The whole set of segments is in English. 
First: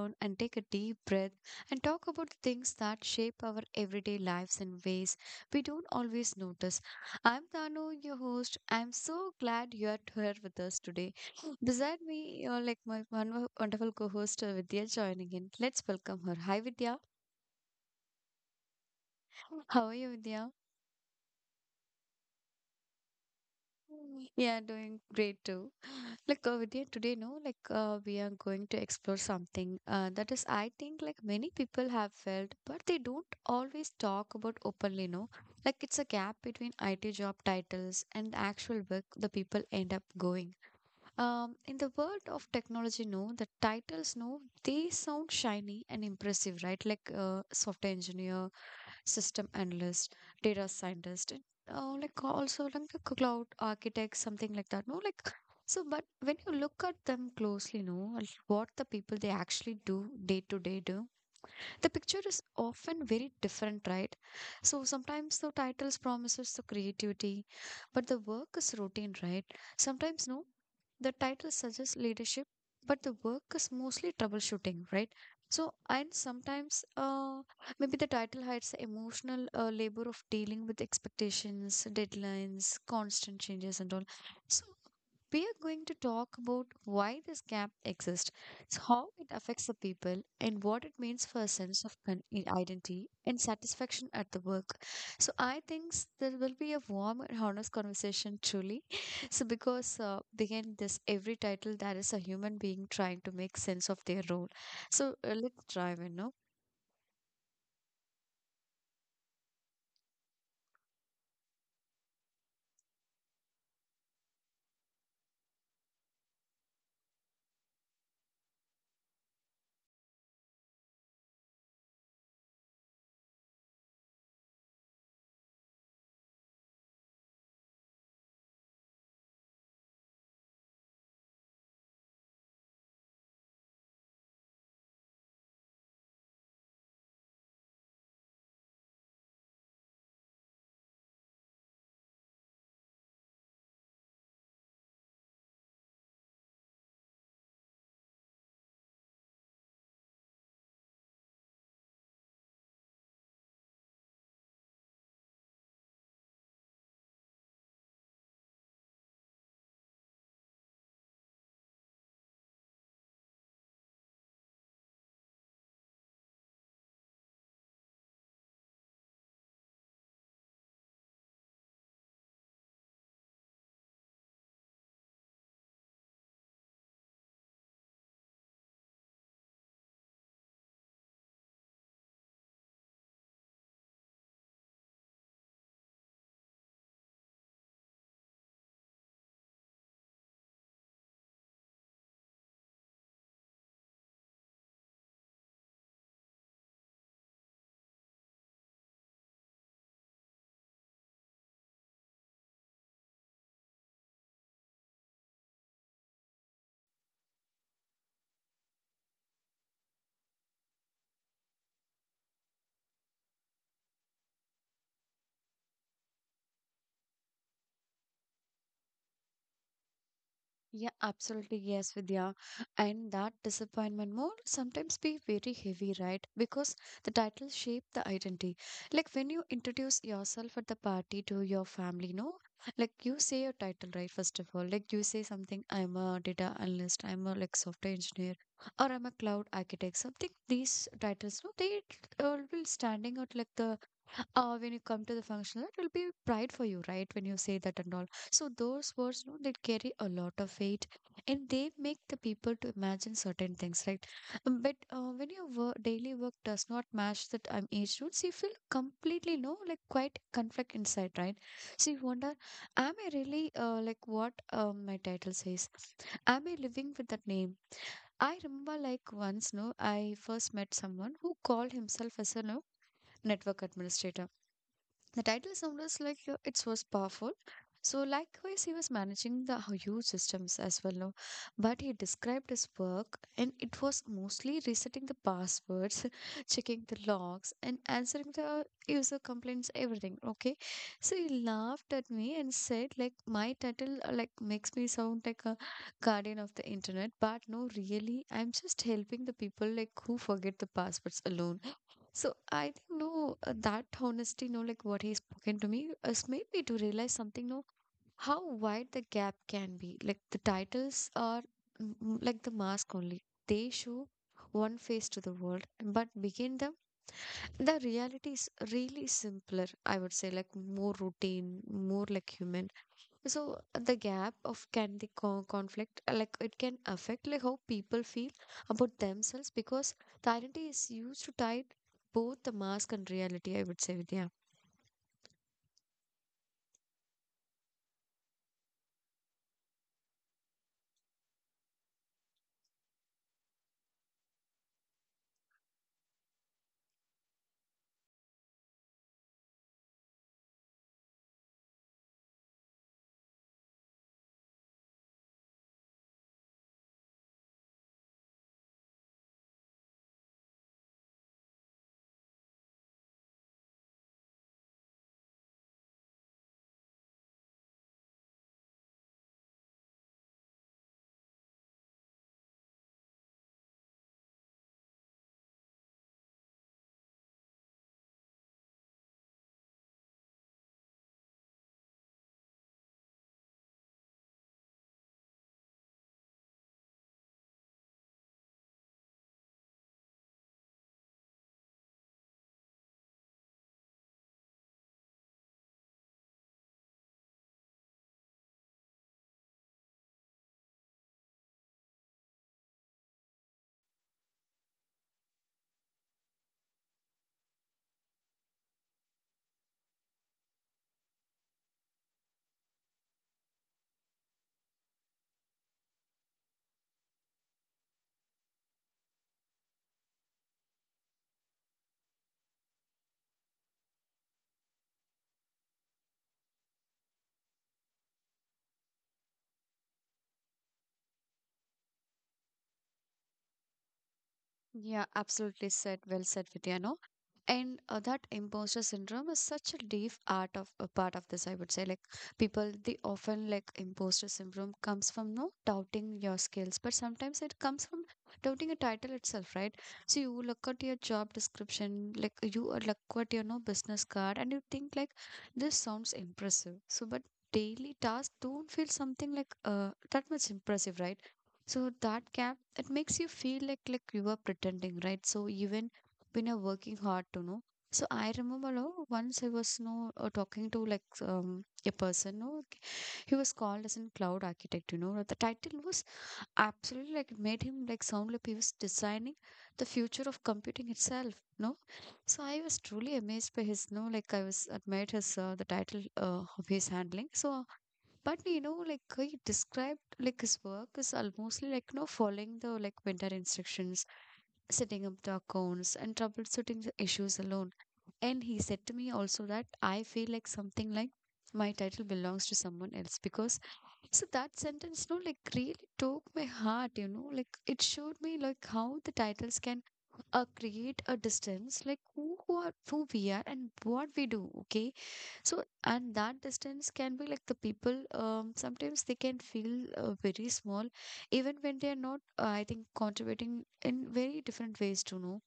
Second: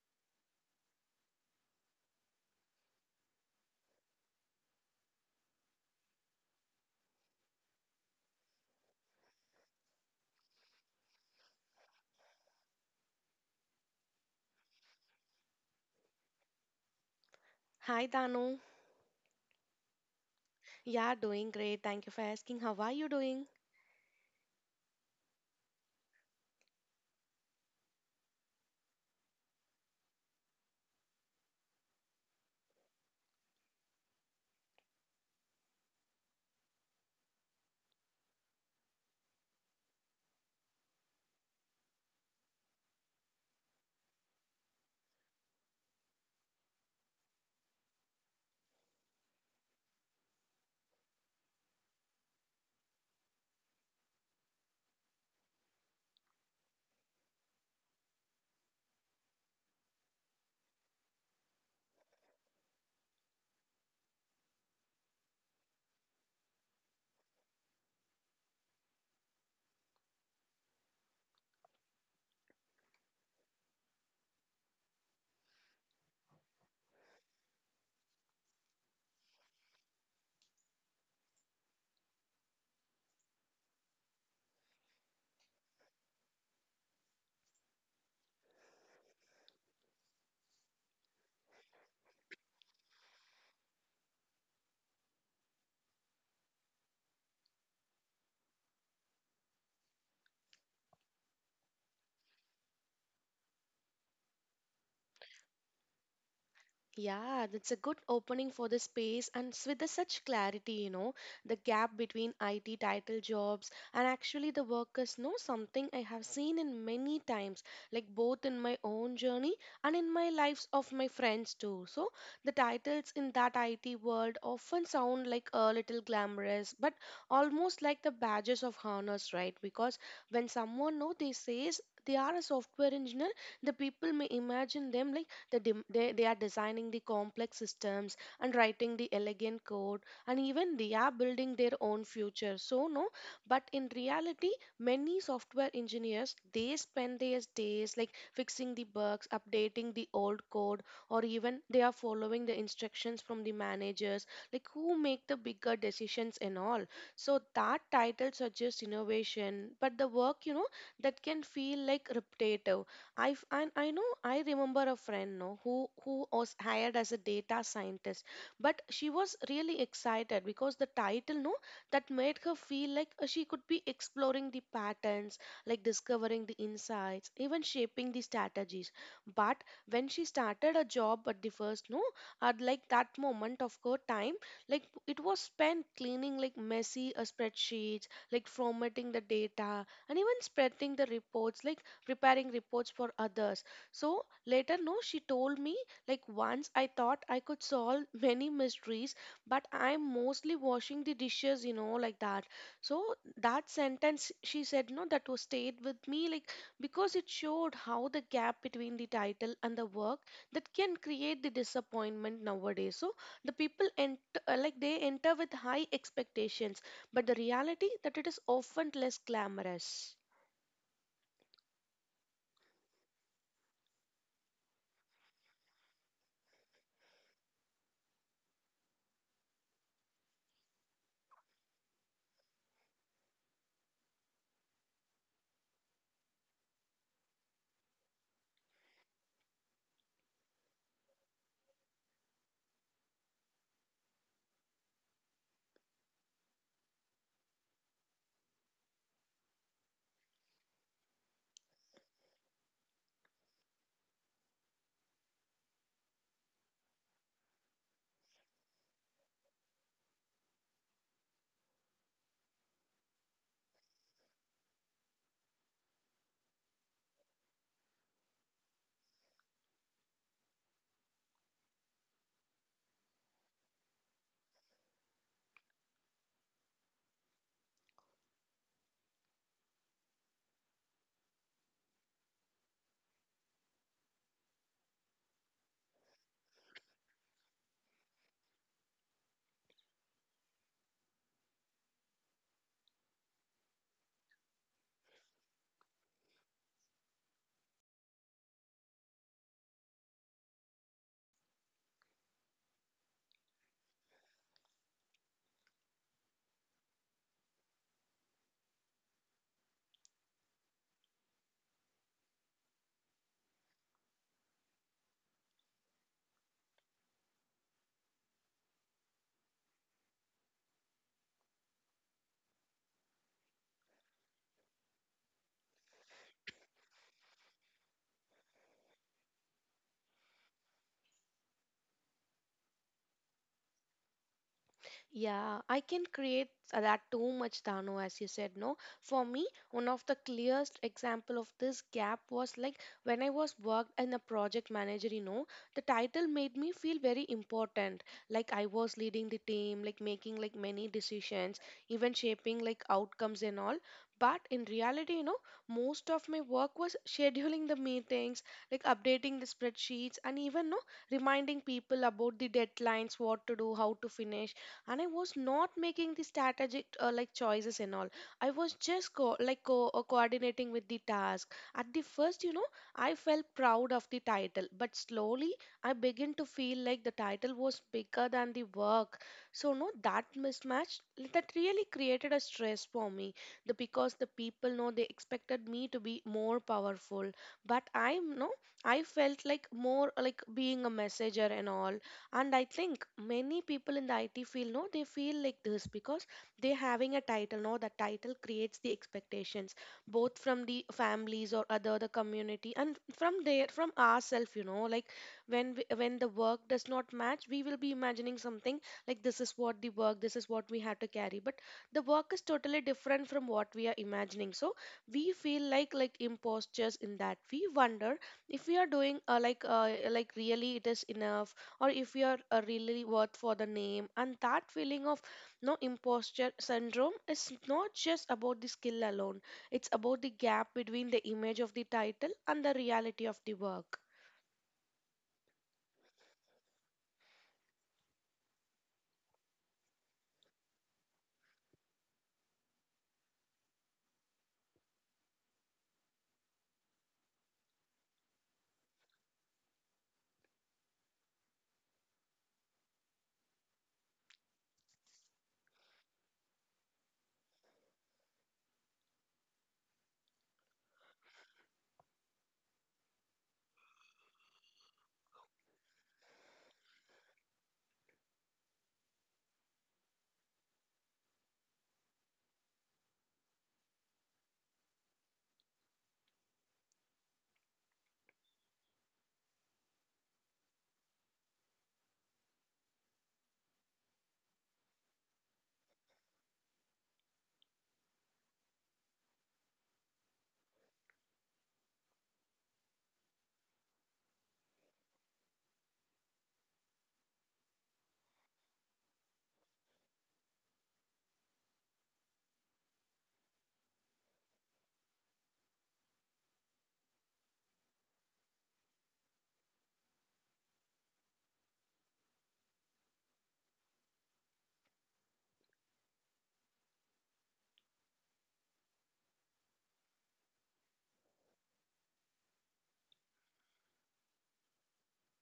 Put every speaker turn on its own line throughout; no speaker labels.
down and take a deep breath and talk about the things that shape our everyday lives in ways we don't always notice. I'm Danu, your host. I'm so glad you are here with us today. Beside me, you're like my one wonderful co host, Vidya, joining in. Let's welcome her. Hi, Vidya.
Hi Danu.
How are you, Vidya?
Yeah, doing great. Thank you for asking. How are you doing?
Yeah, doing great too. Vidya, today, no, we are going to explore something that is, I think, like many people have felt, but they don't always talk about openly, no. Like it's a gap between IT job titles and the actual work the people end up going. In the world of technology, no, the titles, no, they sound shiny and impressive, right? Like software engineer system analyst, data scientist, and like also like a cloud architect, something like that. No, like so, but when you look at them closely, no, and what the people they actually do day to day do, the picture is often very different, right? So sometimes the titles promises the creativity, but the work is routine, right? Sometimes no, the title suggests leadership, but the work is mostly troubleshooting, right? So and sometimes maybe the title hides the emotional labor of dealing with expectations, deadlines, constant changes and all. So we are going to talk about why this gap exists, so how it affects the people and what it means for a sense of identity and satisfaction at the work. So I think there will be a warm and honest conversation truly. So because behind this every title there is a human being trying to make sense of their role. So let's dive in. No?
Yeah, that's a good opening for the space, and with the such clarity, you know, the gap between IT title jobs and actually the workers know something I have seen in many times, like both in my own journey and in my lives of my friends too. So the titles in that IT world often sound like a little glamorous, but almost like the badges of honors, right? Because when someone know they says they are a software engineer, the people may imagine them like they are designing the complex systems and writing the elegant code, and even they are building their own future. So, no, but in reality, many software engineers they spend their days like fixing the bugs, updating the old code, or even they are following the instructions from the managers, like who make the bigger decisions and all. So, that title suggests innovation, but the work, you know, that can feel like repetitive. And I know I remember a friend no who was hired as a data scientist, but she was really excited because the title no that made her feel like she could be exploring the patterns, like discovering the insights, even shaping the strategies. But when she started a job at the first no, at like that moment of her time, like it was spent cleaning like messy spreadsheets, like formatting the data, and even spreading the reports like preparing reports for others. So later, no, she told me, like, once I thought I could solve many mysteries, but I'm mostly washing the dishes, you know, like that. So that sentence she said, no, that was stayed with me, like, because it showed how the gap between the title and the work that can create the disappointment nowadays. So the people ent- like they enter with high expectations, but the reality that it is often less glamorous.
Yeah, absolutely. Yes, Vidya. And that disappointment more sometimes be very heavy, right? Because the title shape the identity. Like when you introduce yourself at the party to your family, no? Like you say your title, right? First of all, like you say something, I'm a data analyst, I'm a like software engineer, or I'm a cloud architect. Something these titles, no, they will standing out like the when you come to the function, it will be pride for you, right? When you say that and all. So those words, no, they carry a lot of weight, and they make the people to imagine certain things, right? But when your work, daily work does not match that age rules, you feel completely no, like quite conflict inside, right? So you wonder, am I really like what my title says? Am I living with that name? I remember like once, no, I first met someone who called himself as a no network administrator, the title sounded like it was powerful. So likewise, he was managing the huge systems as well. No? But he described his work, and it was mostly resetting the passwords, checking the logs, and answering the user complaints, everything. Okay, so he laughed at me and said, like, my title like makes me sound like a guardian of the internet, but no, really, I'm just helping the people like who forget the passwords alone. So I think no that honesty no like what he's spoken to me has made me to realize something no, how wide the gap can be, like the titles are like the mask only, they show one face to the world but begin them, the reality is really simpler, I would say, like more routine, more like human. So the gap of can the conflict like it can affect like how people feel about themselves, because the identity is used to tie both the mask and reality, I would say, Vidya.
Yeah, I can create that too much, Dano, as you said, no? For me, one of the clearest example of this gap was like when I was worked in a project manager, you know, the title made me feel very important. Like I was leading the team, like making like many decisions, even shaping like outcomes and all. But in reality, you know, most of my work was scheduling the meetings, like updating the spreadsheets, and even no reminding people about the deadlines, what to do, how to finish, and I was not making the strategic like choices and all. I was just coordinating with the task at the first, you know. I felt proud of the title, but slowly I began to feel like the title was bigger than the work. So no, that mismatch that really created a stress for me, the because the people know they expected me to be more powerful, but I'm no, I felt like more like being a messenger and all. And I think many people in the IT field know they feel like this because they having a title now the title creates the expectations, both from the families or other the community, and from there from ourselves, you know, like when the work does not match we will be imagining something like this is what the work this is what we have to carry, but the work is totally different from what we are imagining. So we feel like imposters in that we wonder if we are doing like really it is enough, or if we are really worth for the name. And that feeling of no imposter syndrome is not just about the skill alone, it's about the gap between the image of the title and the reality of the work.
Yeah, absolutely said. Well said, Vidya. No? And that imposter syndrome is such a deep art of a part of this, I would say. Like people they often, like imposter syndrome comes from no doubting your skills, but sometimes it comes from doubting a title itself, right? So you look at your job description, like you look at your no business card and you think like this sounds impressive, so but daily tasks don't feel something like that much impressive, right? So that gap it makes you feel like you are pretending, right? So even been working hard to know. So I remember no, once I was no talking to like a person no, he was called as a cloud architect, you know the title was absolutely like it made him like sound like he was designing the future of computing itself, no. So I was truly amazed by his no, like I was admired his the title of his handling. So but you know like he described like his work is almost like no following the like vendor instructions, setting up the accounts and troubleshooting the issues alone. And he said to me also that I feel like something like my title belongs to someone else because so that sentence no, like really took my heart, you know, like it showed me like how the titles can create a distance like who are who we are and what we do, okay. So and that distance can be like the people sometimes they can feel very small even when they are not, I think, contributing in very different ways to know.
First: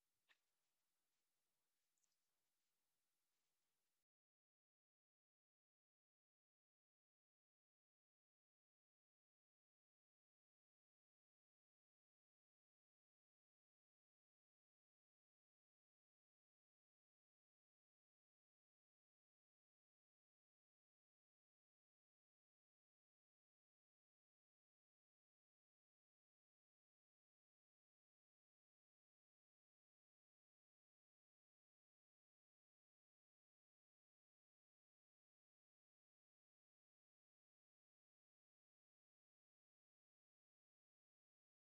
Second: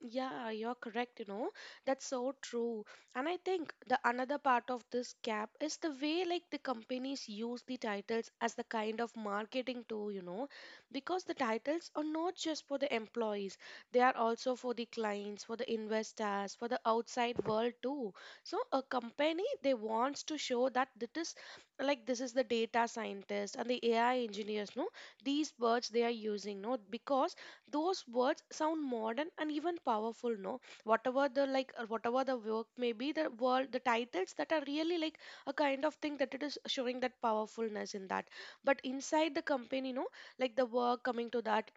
Yeah, you're correct, you know. That's so true. And I think the another part of this gap is the way like the companies use the titles as the kind of marketing tool, you know, because the titles are not just for the employees, they are also for the clients, for the investors, for the outside world too. So a company they wants to show that it is like this is the data scientist and the AI engineers, no, these words they are using, no, because those words sound modern and even powerful, no, whatever the whatever the work may be, the world the titles that are really like a kind of thing that it is showing that powerfulness in that. But inside the company, you know, like the work coming to that,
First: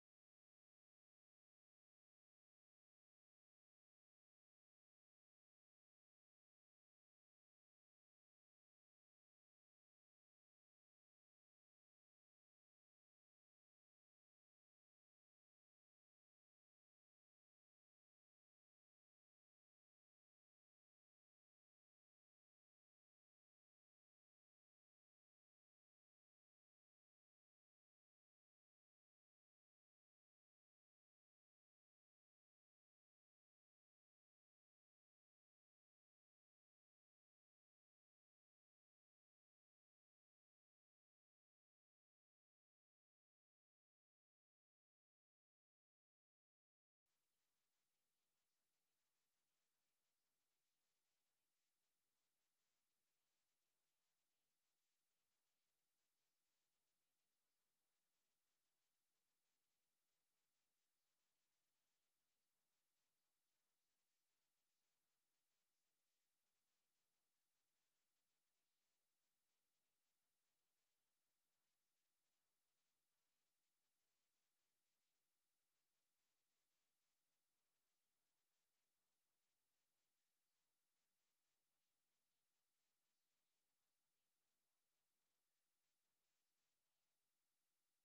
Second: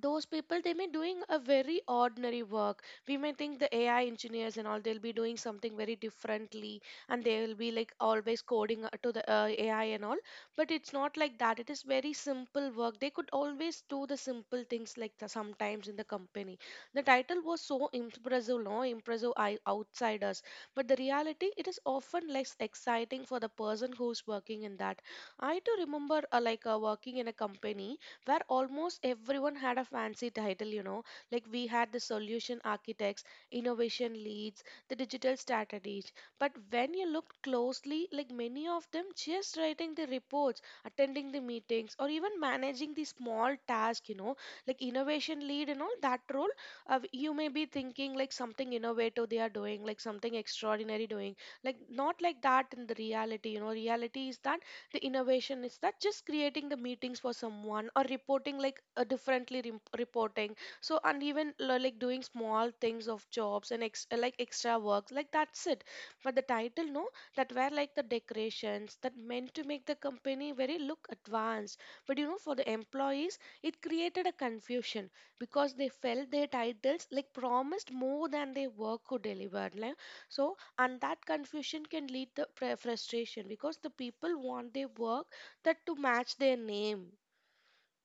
those people they may doing a very ordinary work. We may think the AI engineers and all they'll be doing something very differently, and they will be like always coding to the AI and all. But it's not like that, it is very simple work, they could always do the simple things like the, sometimes in the company the title was so impressive no impressive I, outsiders, but the reality it is often less exciting for the person who's working in that. I too remember working in a company where almost everyone had a fancy title, you know. Like we had the solution architects, innovation leads, the digital strategies. But when you looked closely, like many of them just writing the reports, attending the meetings, or even managing the small task, you know, like innovation lead and all that role, you may be thinking like something innovative they are doing, like something extraordinary doing. Like not like that in the reality, you know, reality is that the innovation is that just creating the meetings for someone or reporting like differently rem reporting. So and even like doing small things of jobs and like extra works, like that's it. But the title no that were like the decorations that meant to make the company very look advanced. But you know for the employees it created a confusion because they felt their titles like promised more than their work could deliver like. So and that confusion can lead to frustration because the people want their work that to match their name.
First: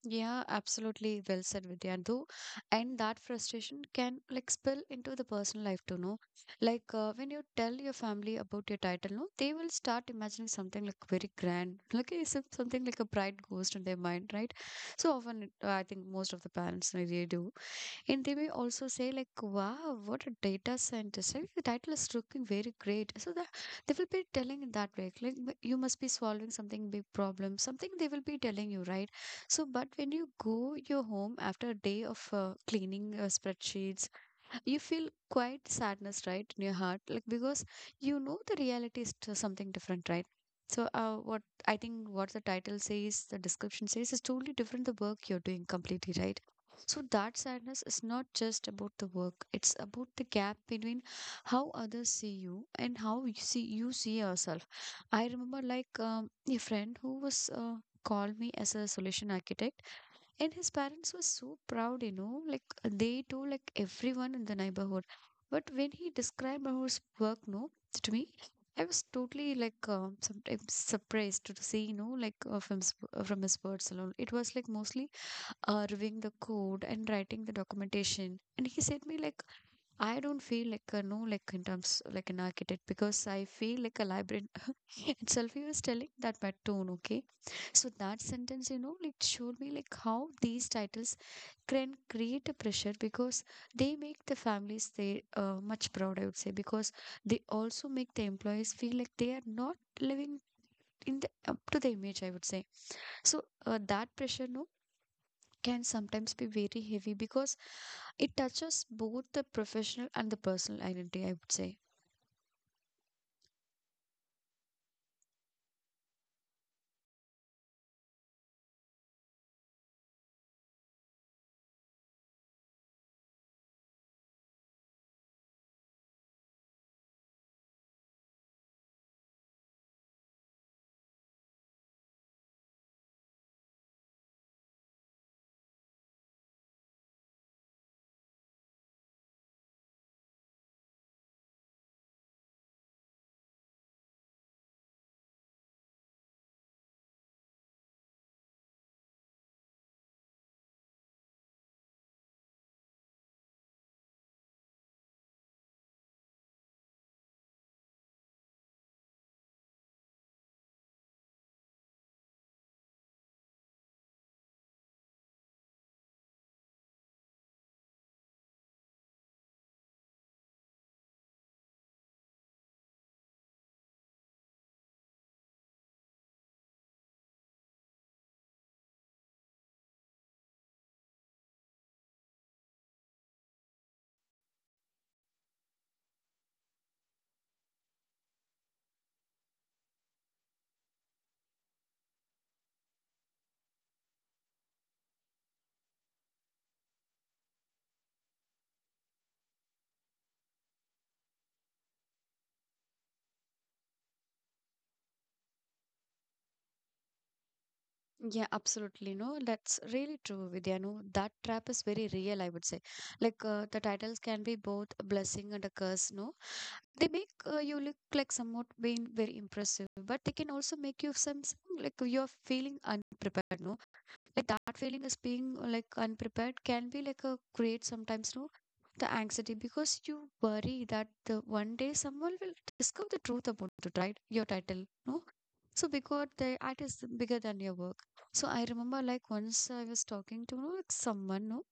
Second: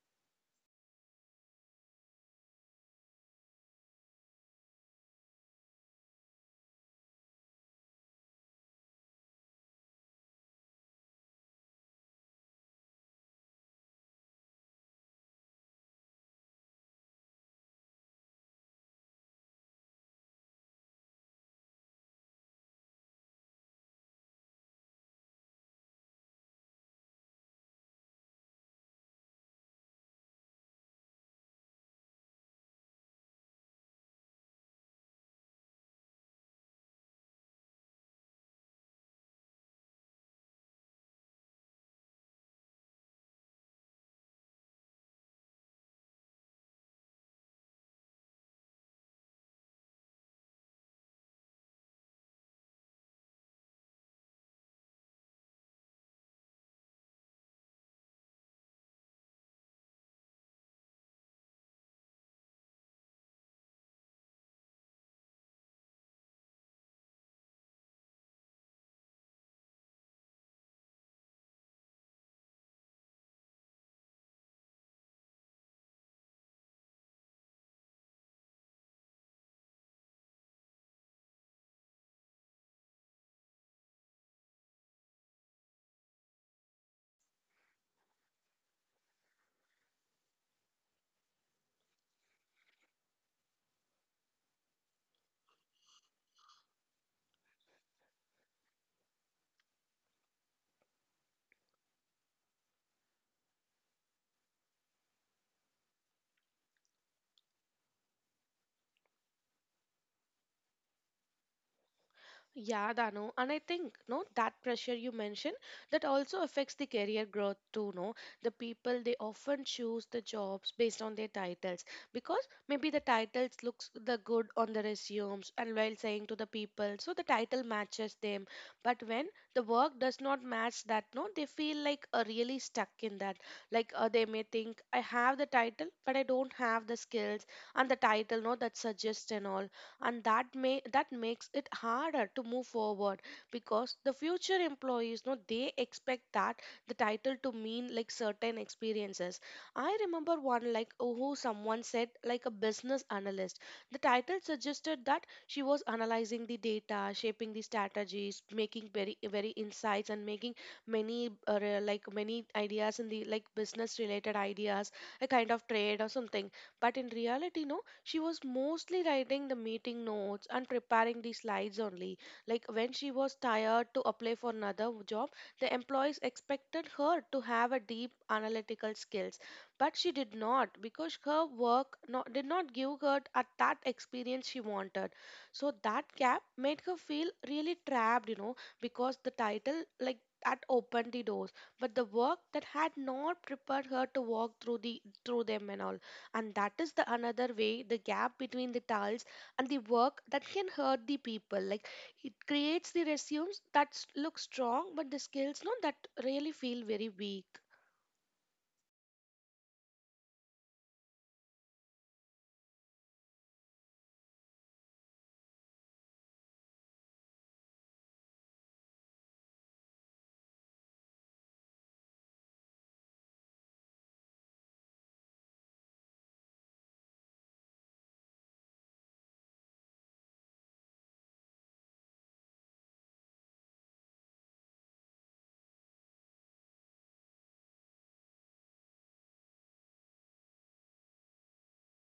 Yeah, absolutely well said, Vidya. Though, and that frustration can like spill into the personal life too, no? Like when you tell your family about your title, no, they will start imagining something like very grand, like eh, something like a bright ghost in their mind, right? So often, I think most of the parents really do. And they may also say like, wow, what a data scientist. Like, the title is looking very great. So that they will be telling in that way. Like, "But you must be solving something big problem," something they will be telling you, right? So, but when you go your home after a day of cleaning spreadsheets, you feel quite sadness right in your heart, like because you know the reality is something different, right? So what I think what the title says, the description says is totally different, the work you're doing completely, right? So that sadness is not just about the work, it's about the gap between how others see you and how you see yourself. I remember like a friend who was called me as a solution architect and his parents were so proud, you know, like they told like everyone in the neighborhood. But when he described how his work, no, to me, I was totally like sometimes surprised to see, you know, like from his words alone. It was like mostly reviewing the code and writing the documentation, and he said me like I don't feel like a no like in terms like an architect, because I feel like a librarian itself, he was telling that by tone, okay. So that sentence you know like showed me like how these titles can create a pressure, because they make the families they much proud, I would say, because they also make the employees feel like they are not living in the up to the image, I would say. So that pressure no, can sometimes be very heavy, because it touches both the professional and the personal identity, I would say.
Yeah, Danu, and I think no that pressure you mentioned that also affects the career growth too. No, the people they often choose the jobs based on their titles because maybe the titles looks the good on the resumes and while saying to the people, so the title matches them. But when the work does not match that, no, they feel like really stuck in that. Like they may think I have the title, but I don't have the skills and the title, no, that suggests and all, and that may that makes it harder to move forward because the future employees no, they expect that the title to mean like certain experiences. I remember one like oh, who someone said like a business analyst, the title suggested that she was analyzing the data shaping the strategies making very insights and making many like many ideas in the like business related ideas, a kind of trade or something. But in reality no she was mostly writing the meeting notes and preparing the slides only. Like when she was tired to apply for another job, the employees expected her to have a deep analytical skills, but she did not because her work not, did not give her at that experience she wanted. So that gap made her feel really trapped, you know, because the title like that opened the doors, but the work that had not prepared her to walk through the through them and all. And that is the another way the gap between the tiles and the work that can hurt the people like, it creates the resumes that look strong but the skills no that really feel very weak.
Yeah, absolutely. No, that's really true, Vidya. No, that trap is very real, I would say. Like, the titles can be both a blessing and a curse, no? They make you look like somewhat being very impressive, but they can also make you like you're feeling unprepared, no? Like that feeling is being like unprepared can be like a great sometimes, no? The anxiety because you worry that the one day someone will discover the truth about it, right? Your title, no? So because the art is bigger than your work. So I remember like once I was talking to you know, like someone, no?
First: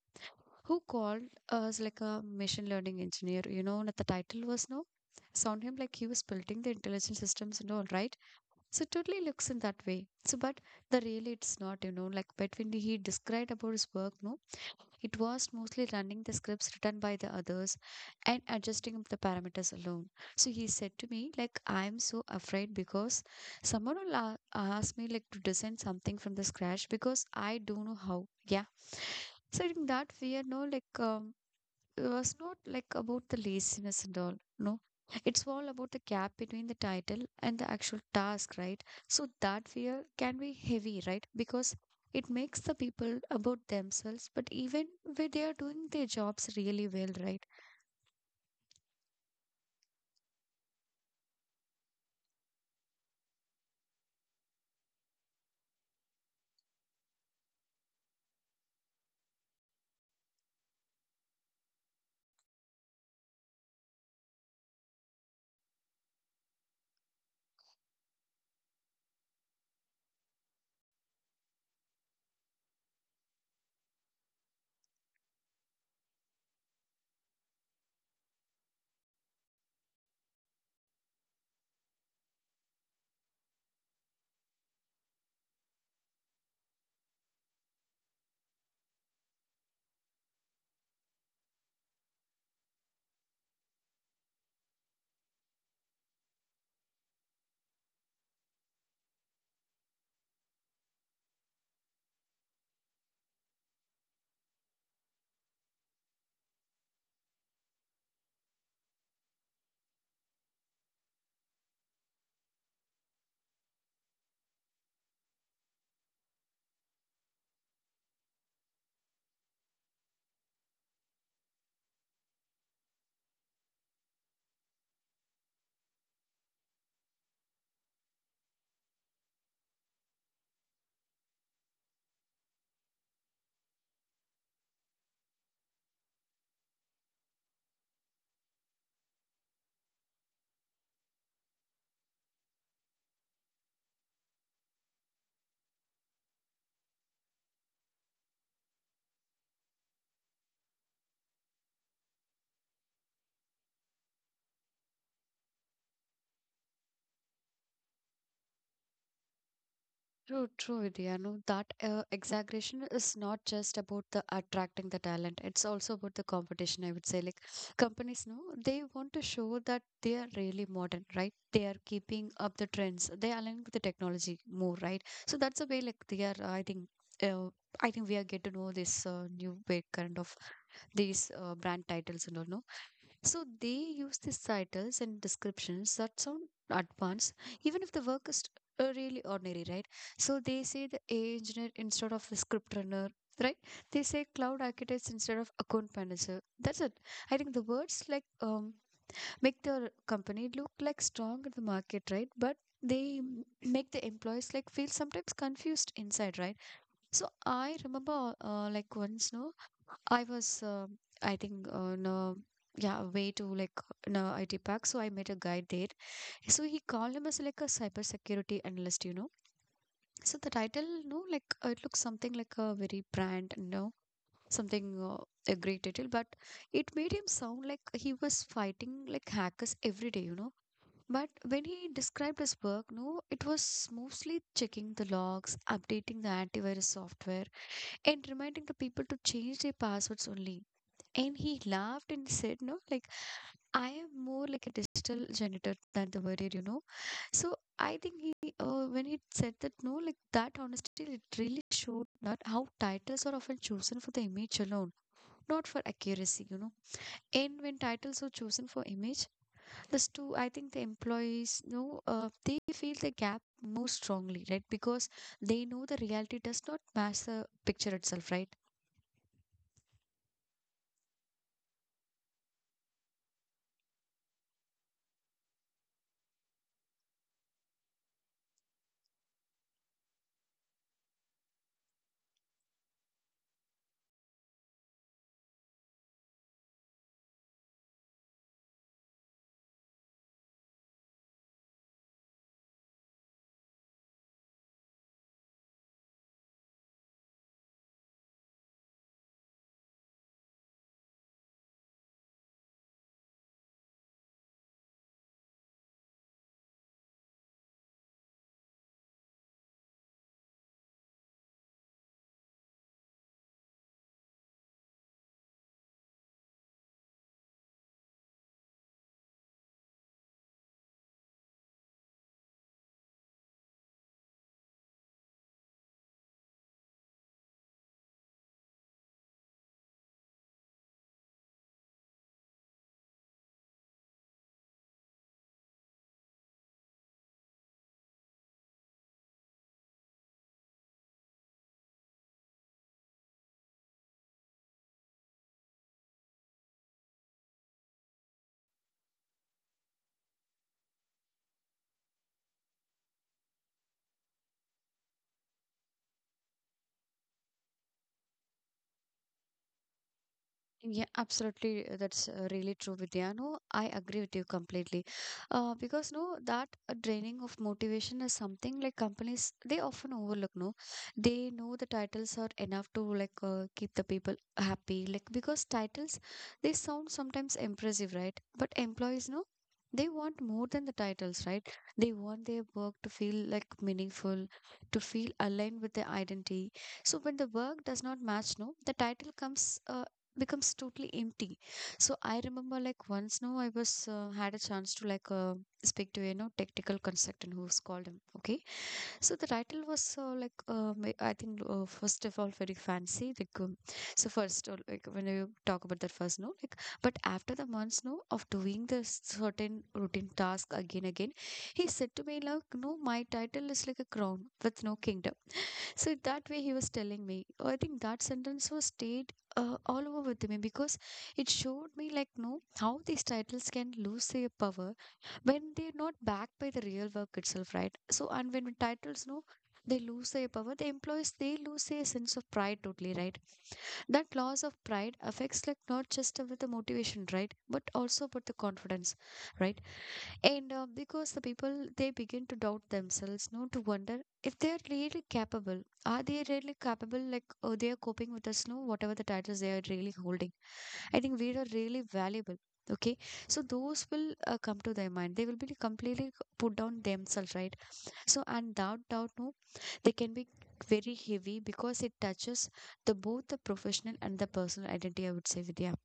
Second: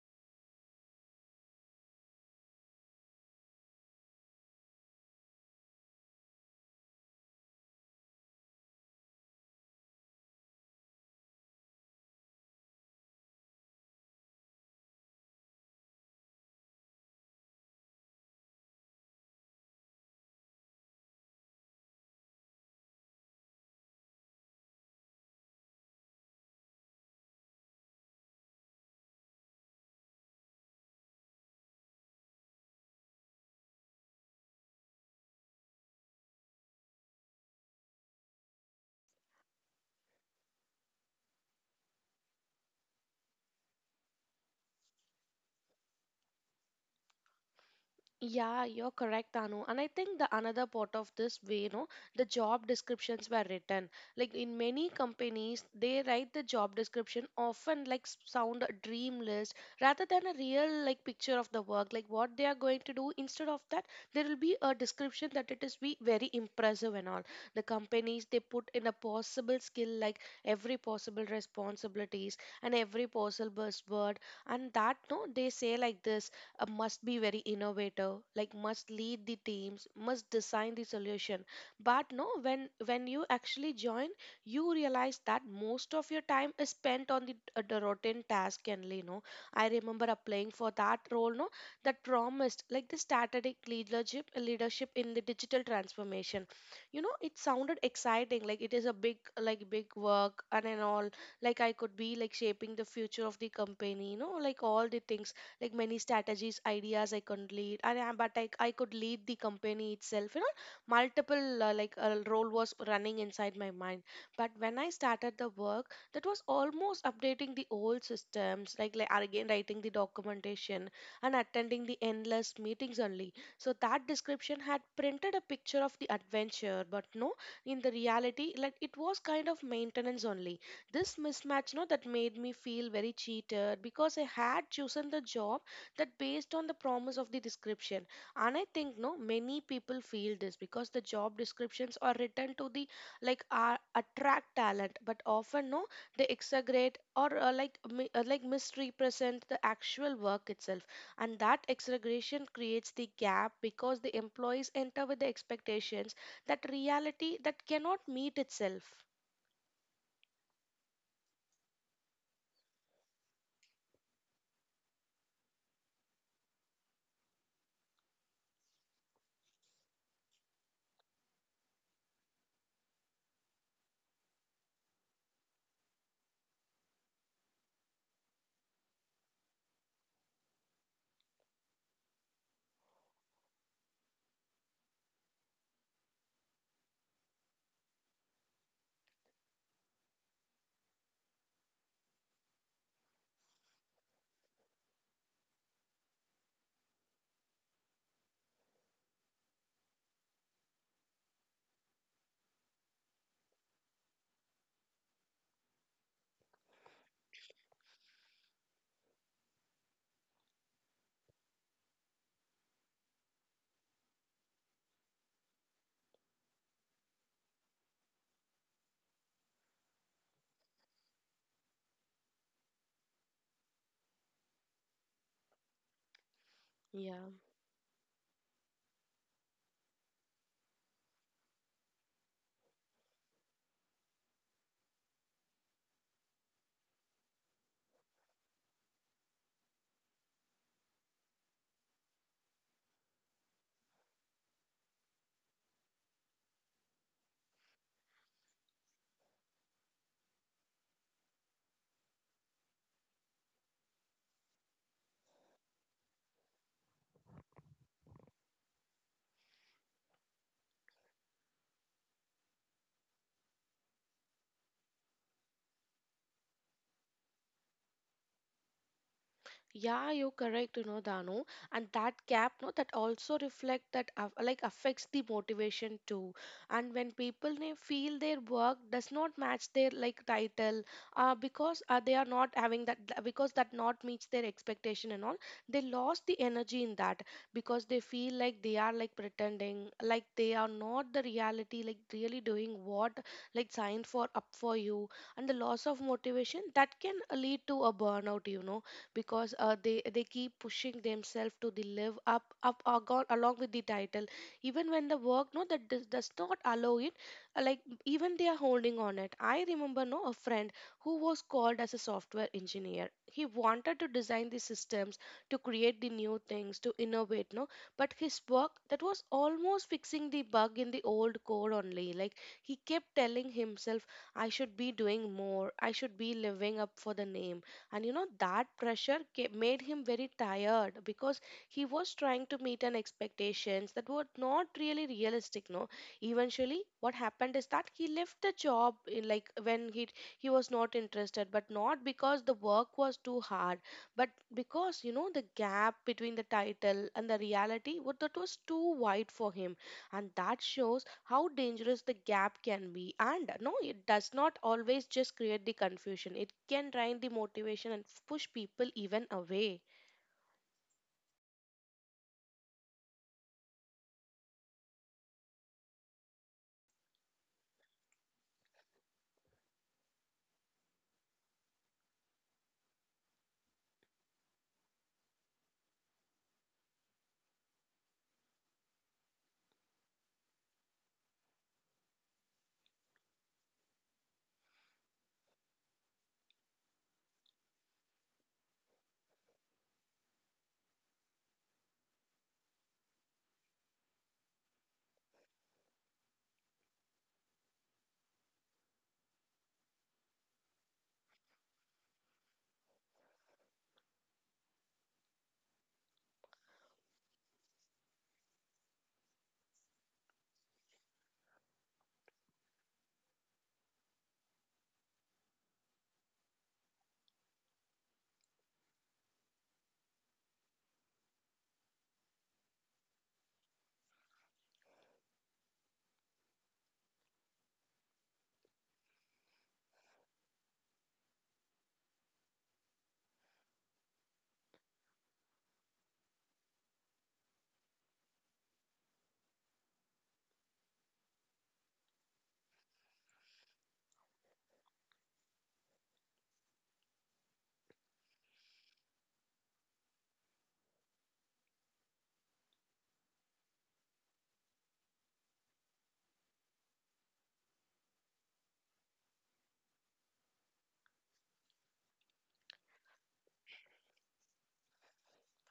Who called us like a machine learning engineer. You know, that the title was no. Sound him like he was building the intelligent systems and all, right? So it totally looks in that way. So, but the really it's not, you know, like but when he described about his work, no, it was mostly running the scripts written by the others and adjusting the parameters alone. So he said to me, like, I'm so afraid because someone will ask me like to design something from the scratch because I don't know how. Yeah. So in that fear, no, like it was not like about the laziness and all, no, it's all about the gap between the title and the actual task, right? So that fear can be heavy, right? Because it makes the people about themselves, but even where they are doing their jobs really well, right?
Yeah, you're correct, Anu. And I think the another part of this way, you know, the job descriptions were written. Like in many companies, they write the job description often like sound a dream list rather than a real like picture of the work, like what they are going to do. Instead of that, there will be a description that it is be very impressive and all. The companies they put in a possible skill like every possible responsibilities and every possible buzzword, and that no, they say like this must be very innovative like must lead the teams must design the solution but no when you actually join you realize that most of your time is spent on the routine task only no. I remember applying for that role no, that promised like the strategic leadership in the digital transformation. You know it sounded exciting like it is a big like big work and all, like I could be like shaping the future of the company, you know, like all the things, like many strategies ideas I could lead and I could lead the company itself, you know. Multiple role was running inside my mind, but when I started the work, that was almost updating the old systems like again writing the documentation and attending the endless meetings only. So that description had printed a picture of the adventure but no, in the reality like it was kind of maintenance only. This mismatch no, that made me feel very cheated because I had chosen the job that based on the promise of the description. And I think no, many people feel this because the job descriptions are written to the like are attract talent but often no, they exaggerate or like misrepresent the actual work itself. And that exaggeration creates the gap because the employees enter with the expectations that reality that cannot meet itself.
True, true, Vidya. No, that exaggeration is not just about the attracting the talent. It's also about the competition, I would say. Like companies, no, they want to show that they are really modern, right? They are keeping up the trends. They align with the technology more, right? So that's the way, like they are. Uh, I think we are get to know this new way kind of these brand titles and all. No, so they use these titles and descriptions that sound advanced, even if the work is really ordinary, right? So they say the AI engineer instead of the script runner, right? They say cloud architects instead of account manager. That's it. I think the words like make the company look like strong in the market, right? But make the employees like feel sometimes confused inside, right? So I remember, like once, no, I was, uh, I think, no, yeah, way to like no IT park. So I met a guy there. So he called him as like a cybersecurity analyst, you know. So the title, no, like it looks something like a very brand, no, something a great title, but it made him sound
Yeah.
like he was fighting like hackers every day, you know. But when he described his work, no, it was mostly checking the logs, updating the antivirus software and reminding the people to change their passwords only. And he laughed and said, no, like I am more like a digital janitor than the warrior, you know. So I think when he said that, no, like that honesty, it really showed that how titles are often chosen for the image alone, not for accuracy, you know. And when titles are chosen for image, this too, I think the employees, no, they feel the gap more strongly, right? Because they know the reality does not match the picture itself, right?
Yeah, you're correct, you know, Danu. And that gap, no, that also reflect that like affects the motivation too. And when people they feel their work does not match their like title, because they are not having because that not meets their expectation and all, they lost the energy in that because they feel like they are like pretending, like they are not the reality, like really doing what like signed for up for you. And the loss of motivation that can lead to a burnout, you know, because they keep pushing themselves to the live up up or along with the title even when the work no that does not allow it, uh, like even they are holding on it. I remember no, a friend who was called as a software engineer. He wanted to design the systems, to create the new things, to innovate no, but his work that was almost fixing the bug in the old code only. Like he kept telling himself, I should be doing more, I should be living up for the name. And you know that pressure made him very tired because he was trying to meet an expectations that were not really realistic no. Eventually what happened is that he left the job in like when he was not interested but not because the work was too hard but because you know the gap between the title and the reality what that was too wide for him. And that shows how dangerous the gap can be, and no, it does not always just create the confusion, it can drain the motivation and push people even away.
Yeah, absolutely. That's really true, Vidya. No, I agree with you completely. Because no, that draining of motivation is something like companies they often overlook. No, they know the titles are enough to like keep the people happy. Like because titles they sound sometimes impressive, right? But employees, no, they want more than the titles, right? They want their work to feel like meaningful, to feel aligned with their identity. So when the work does not match, no, the title comes. Becomes totally empty. So I remember like once now I was had a chance to like speak to you know technical consultant who's called him, okay. So the title was like I think first of all very fancy. Like so first like when you talk about that first no like but after the months no of doing this certain routine task again again, he said to me like no my title is like a crown with no kingdom. So that way he was telling me. Oh, I think that sentence was stayed all over with me because it showed me like no how these titles can lose their power when they're not backed by the real work itself, right? So, and when titles, no, they lose their power, the employees, they lose their sense of pride totally, right? That loss of pride affects, like, not just with the motivation, right? But also about the confidence, right? And because the people, they begin to doubt themselves, no, to wonder if they're really capable. Are they really capable, like, they are coping with us, no, whatever the titles they are really holding? I think we are really valuable. Okay, so those will come to their mind. They will be completely put down themselves, right? So, and that doubt, no, they can be very heavy because it touches the both the professional and the personal identity. I would say, Vidya.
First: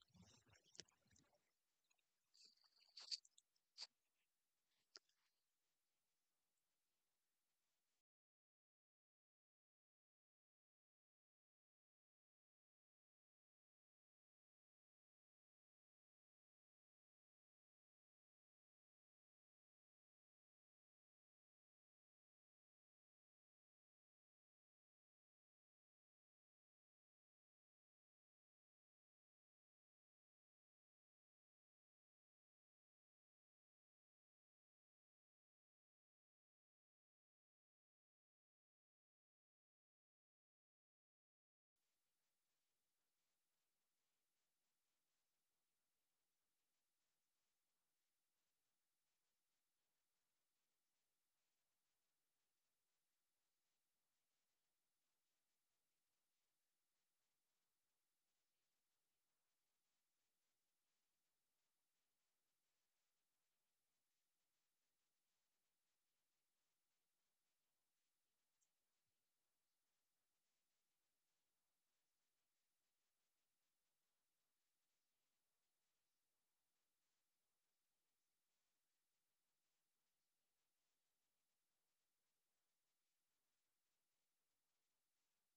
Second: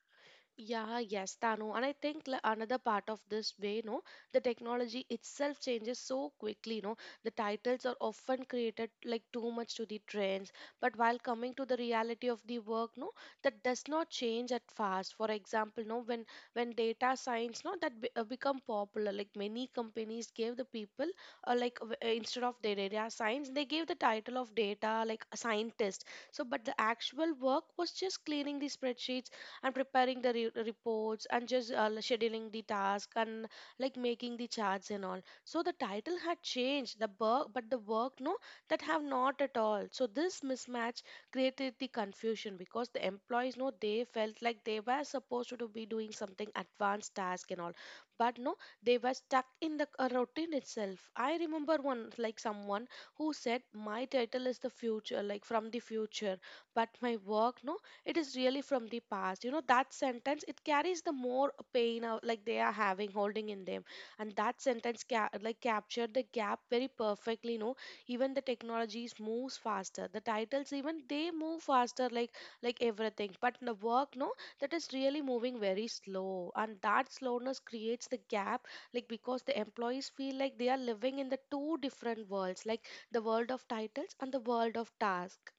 Yeah, yes, Tanu. And I think another part of this way, no, the technology itself changes so quickly, no. The titles are often created like too much to the trends. But while coming to the reality of the work, no, that does not change at fast. For example, no, when data science, no, that become popular, like many companies gave the people, instead of the data science, they gave the title of data like a scientist. So, but the actual work was just cleaning the spreadsheets and preparing the reports and just scheduling the task and like making the charts and all. So the title had changed the work but the work no, that have not at all. So this mismatch created the confusion because the employees no, they felt like they were supposed to be doing something advanced task and all but no, they were stuck in the routine itself. I remember one like someone who said my title is the future like from the future, but my work no, it is really from the past. You know that sentence it carries the more pain out like they are having holding in them. And that sentence like captured the gap very perfectly, you know. Even the technologies moves faster, the titles even they move faster like everything, but the work no, that is really moving very slow. And that slowness creates the gap like because the employees feel like they are living in the two different worlds like the world of titles and the world of task.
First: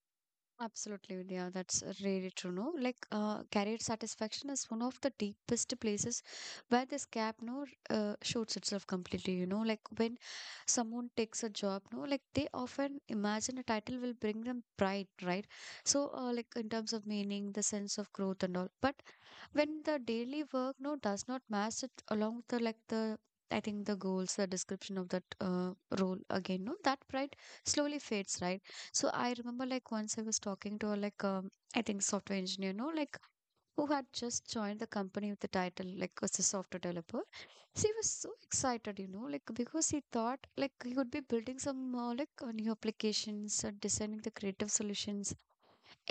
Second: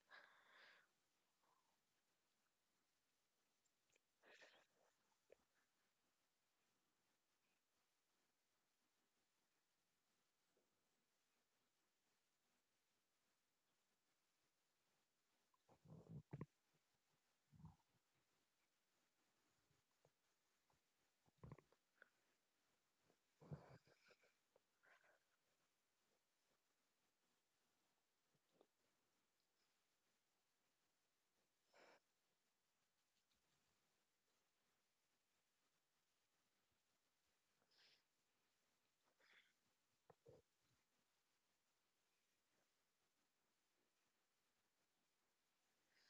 Absolutely, Vidya. That's really true. No, like career satisfaction is one of the deepest places where this gap no shoots itself completely. You know, like when someone takes a job, no, like they often imagine a title will bring them pride, right? So, like in terms of meaning, the sense of growth and all. But when the daily work no does not match it along with the like the I think the goals, the description of that role again, no, that pride slowly fades, right? So I remember like once I was talking to a like I think software engineer, no, like who had just joined the company with the title like as a software developer. So he was so excited, you know, like because he thought like he would be building some like new applications, designing the creative solutions,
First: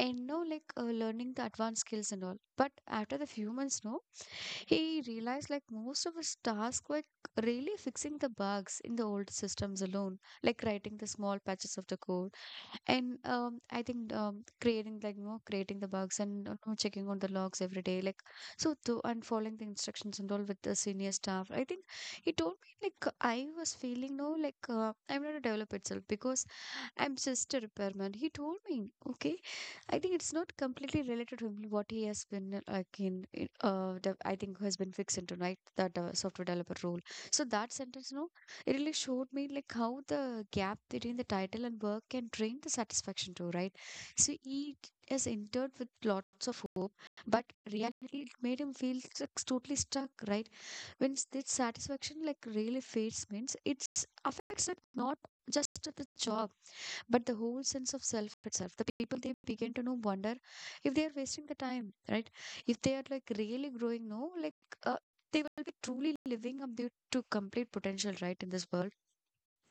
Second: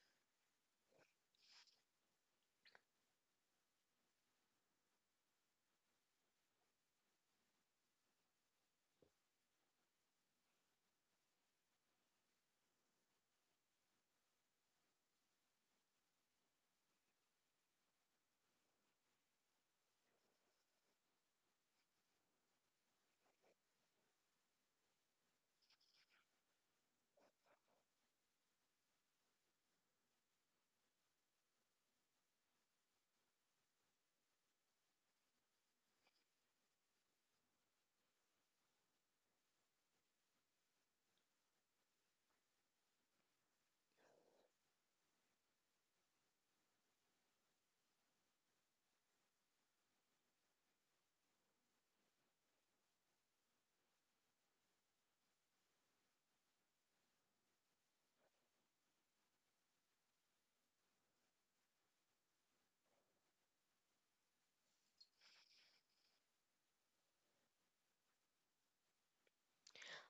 and no like learning the advanced skills and all. But after the few months, no, he realized like most of his tasks were really fixing the bugs in the old systems alone, like writing the small patches of the code, and I think creating like you know creating the bugs and you know, checking on the logs every day, like so to and following the instructions and all with the senior staff. I think he told me like I was feeling no like I'm not a developer itself because I'm just a repairman. He told me, okay, I think it's not completely related to him, what he has been like the, I think has been fixed into right that software developer role. So that sentence, no, it really showed me like how the gap between the title and work can drain the satisfaction too, right? So he has entered with lots of hope, but reality it made him feel like totally stuck, right? When this satisfaction like really fades, means it's affects it not just the job but the whole sense of self itself, the people they begin to know wonder if they are wasting the time, right? If they are like really growing no like uh, they will be truly living up their to complete potential, right, in this world.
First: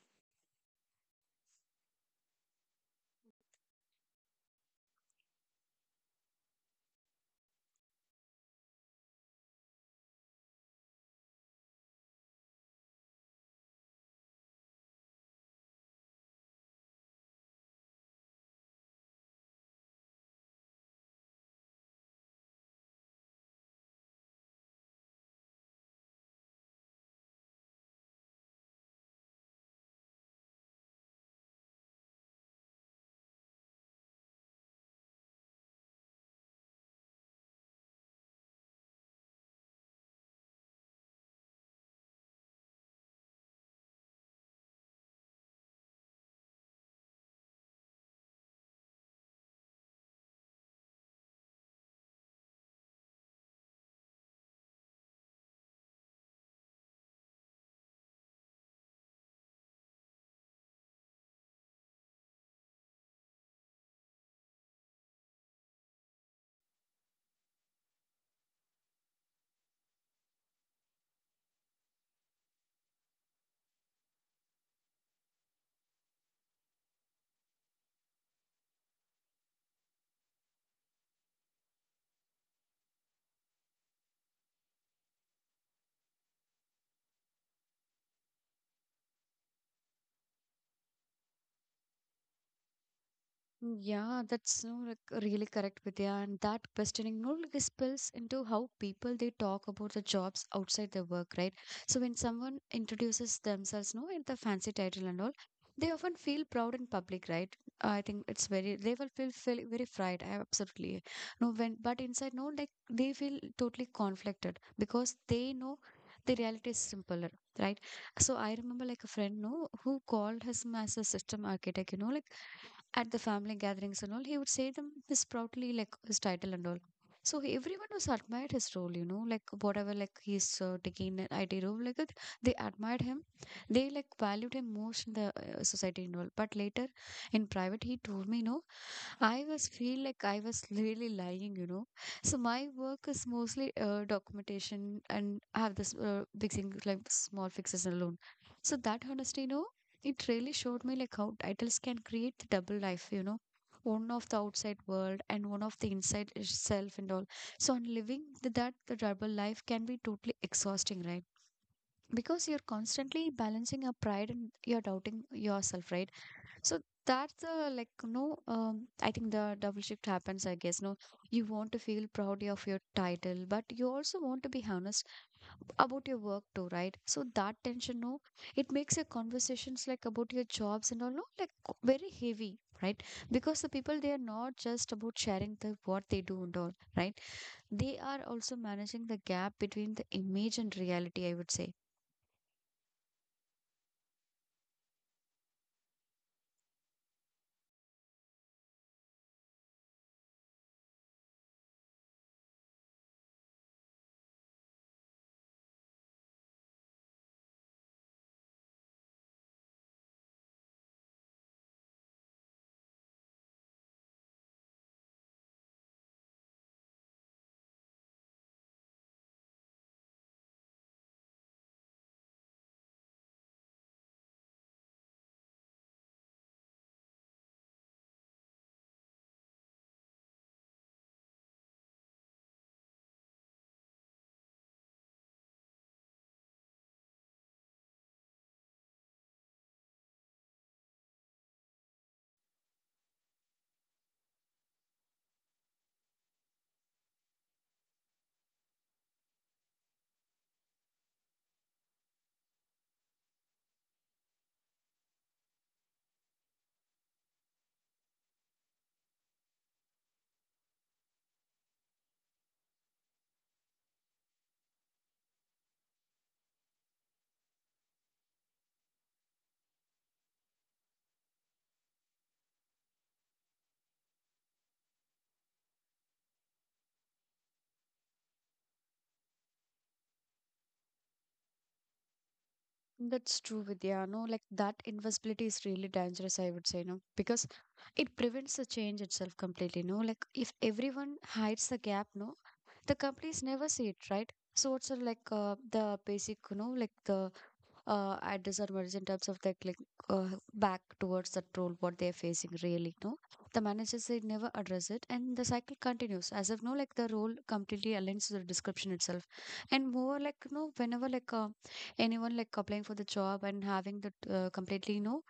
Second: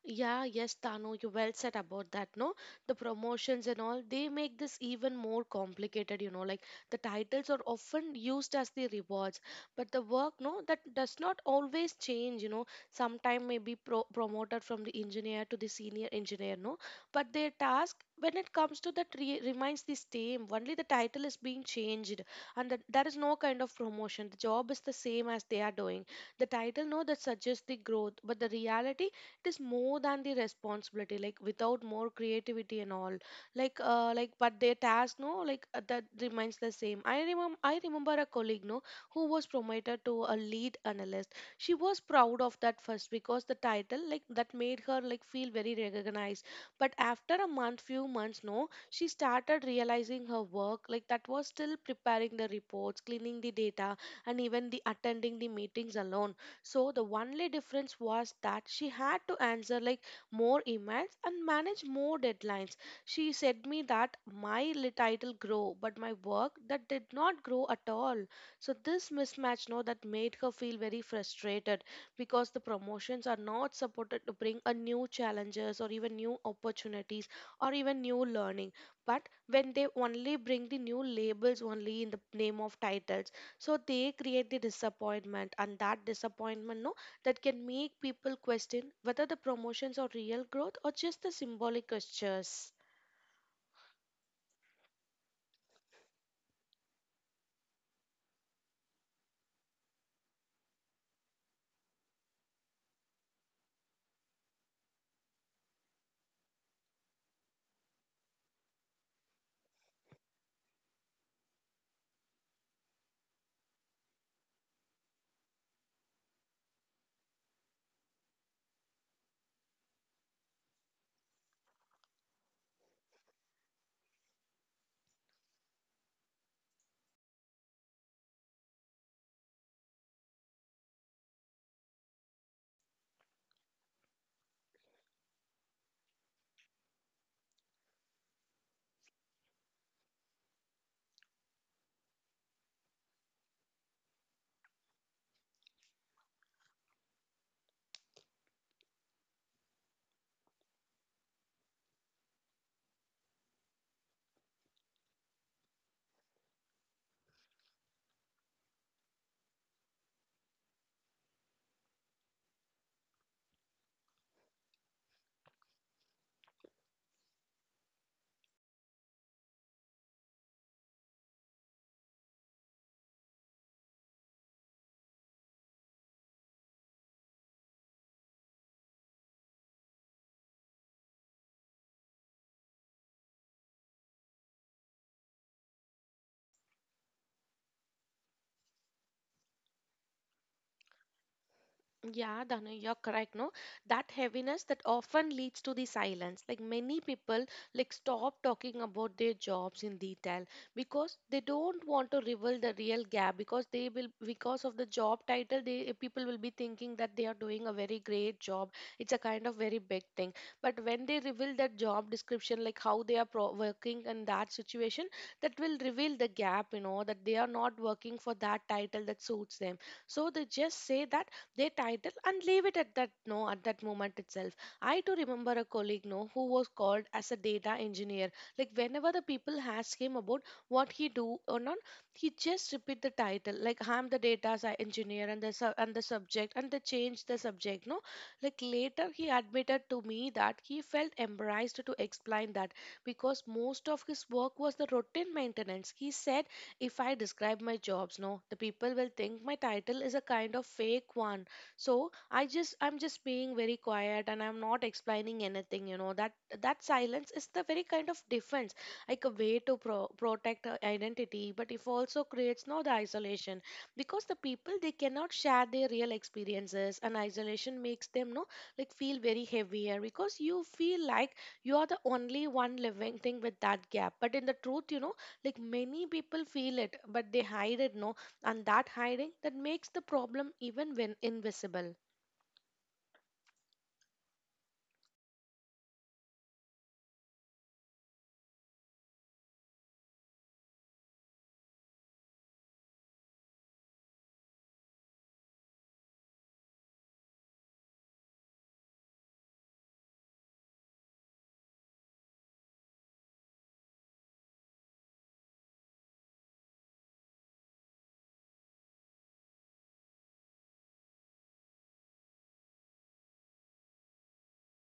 Yeah, yes, Tano, you well said about that, no? The promotions and all, they make this even more complicated, you know, like the titles are often used as the rewards, but the work, no, that does not always change, you know. Sometime maybe promoted from the engineer to the senior engineer, no? But their task, when it comes to that, re remains the same. Only the title is being changed, and that there is no kind of promotion. The job is the same as they are doing. The title, no, that suggests the growth, but the reality it is more than the responsibility like without more creativity and all but their task no that remains the same. I remember a colleague no, who was promoted to a lead analyst. She was proud of that first because the title like that made her like feel very recognized. But after a month few months no, she started realizing her work like that was still preparing the reports, cleaning the data and even the attending the meetings alone. So the only difference was that she had to answer like more emails and manage more deadlines. She said me that my title grow, but my work that did not grow at all. So this mismatch, no, that made her feel very frustrated because the promotions are not supported to bring a new challenges or even new opportunities or even new learning. But when they only bring the new labels only in the name of titles, so they create the disappointment. And that disappointment no, that can make people question whether the promotions are real growth or just the symbolic gestures.
Yeah, that's no, like really correct, Vidya. And that questioning no like, spills into how people they talk about the jobs outside their work, right? So when someone introduces themselves, no, in the fancy title and all, they often feel proud in public, right? I think it's very they will feel very fried. I absolutely no when but inside no like they feel totally conflicted because they know the reality is simpler, right? So I remember like a friend no who called him as a system architect, you know, like at the family gatherings and all, he would say them this proudly, like his title and all. So everyone was admired his role, you know, like whatever, like he's taking an IT role, like that, they admired him. They like valued him most in the society and all. But later in private, he told me, no, I was feel like I was really lying, you know. So my work is mostly documentation and I have this fixing like small fixes alone. So that honesty, you know, it really showed me like how titles can create the double life, you know, one of the outside world and one of the inside itself and all. So on living the, that the double life can be totally exhausting, right? Because you're constantly balancing your pride and you're doubting yourself, right? So that's like no, I think the double shift happens. I guess no, you want to feel proud of your title, but you also want to be honest about your work too, right? So that tension, no, it makes your conversations like about your jobs and all, no, like very heavy, right? Because the people they are not just about sharing the what they do and all, right? They are also managing the gap between the image and reality. I would say.
Yeah, Dana, you're correct. No, that heaviness that often leads to the silence. Like many people, like stop talking about their jobs in detail because they don't want to reveal the real gap. Because they will, because of the job title, they people will be thinking that they are doing a very great job. It's a kind of very big thing. But when they reveal that job description, like how they are pro working in that situation, that will reveal the gap. You know that they are not working for that title that suits them. So they just say that they title and leave it at that no, at that moment itself. I too remember a colleague no, who was called as a data engineer. Like whenever the people ask him about what he do or not, he just repeat the title like I'm the engineer and the and the subject and they change the subject no. Like later he admitted to me that he felt embarrassed to explain that because most of his work was the routine maintenance. He said, if I describe my jobs no, the people will think my title is a kind of fake one. So I'm just being very quiet and I'm not explaining anything, you know. That that silence is the very kind of defense, like a way to protect our identity, but if also creates no, the isolation, because the people they cannot share their real experiences. And isolation makes them no, like feel very heavier because you feel like you are the only one living thing with that gap. But in the truth, you know, like many people feel it but they hide it no, and that hiding that makes the problem even when invisible.
That's true, Vidya. No, like that invisibility is really dangerous, I would say, no, because it prevents the change itself completely. No, like if everyone hides the gap, no, the companies never see it, right? So it's like the basic, like the at this in terms of their click uh, back towards the role what they're facing really, no, the managers they never address it and the cycle continues as if, no, like the role completely aligns to the description itself. And more like, no, whenever anyone like applying for the job and having the completely, no,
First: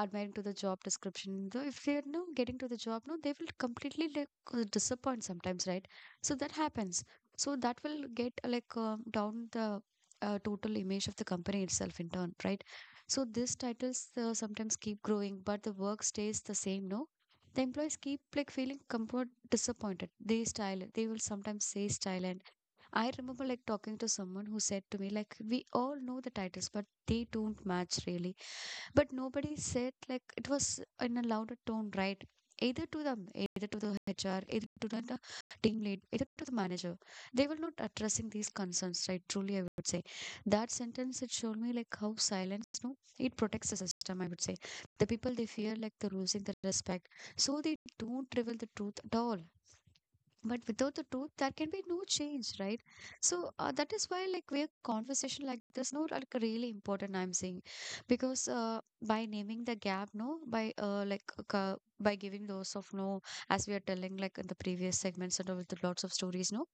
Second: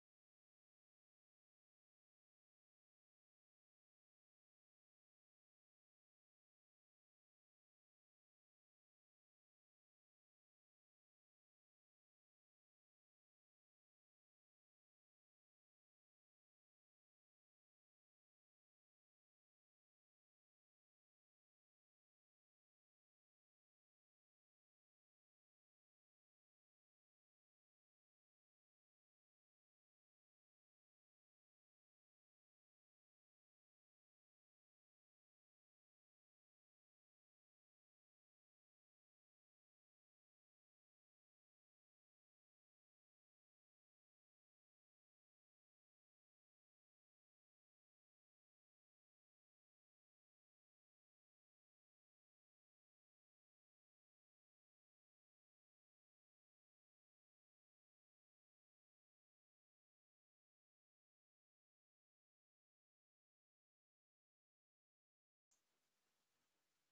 admiring to the job description though if they're no getting to the job, no, they will completely like disappoint sometimes, right? So that happens. So that will get down the total image of the company itself in turn, right? So these titles sometimes keep growing, but the work stays the same, no? The employees keep like feeling comfort disappointed. They style it. They will sometimes say style. And I remember like talking to someone who said to me like we all know the titles but they don't match really. But nobody said, like, it was in a louder tone, right? Either to them, either to the HR, either to the team lead, either to the manager. They were not addressing these concerns, right? Truly, I would say that sentence it showed me like how silence, no, it protects the system. I would say the people they fear like they're losing the respect, so they don't reveal the truth at all. But without the truth, there can be no change, right? So that is why, like, we are conversation like this, no, like really important. I'm saying, because by naming the gap, no, by giving those of, no, as we are telling like in the previous segments and all with the lots of stories, no,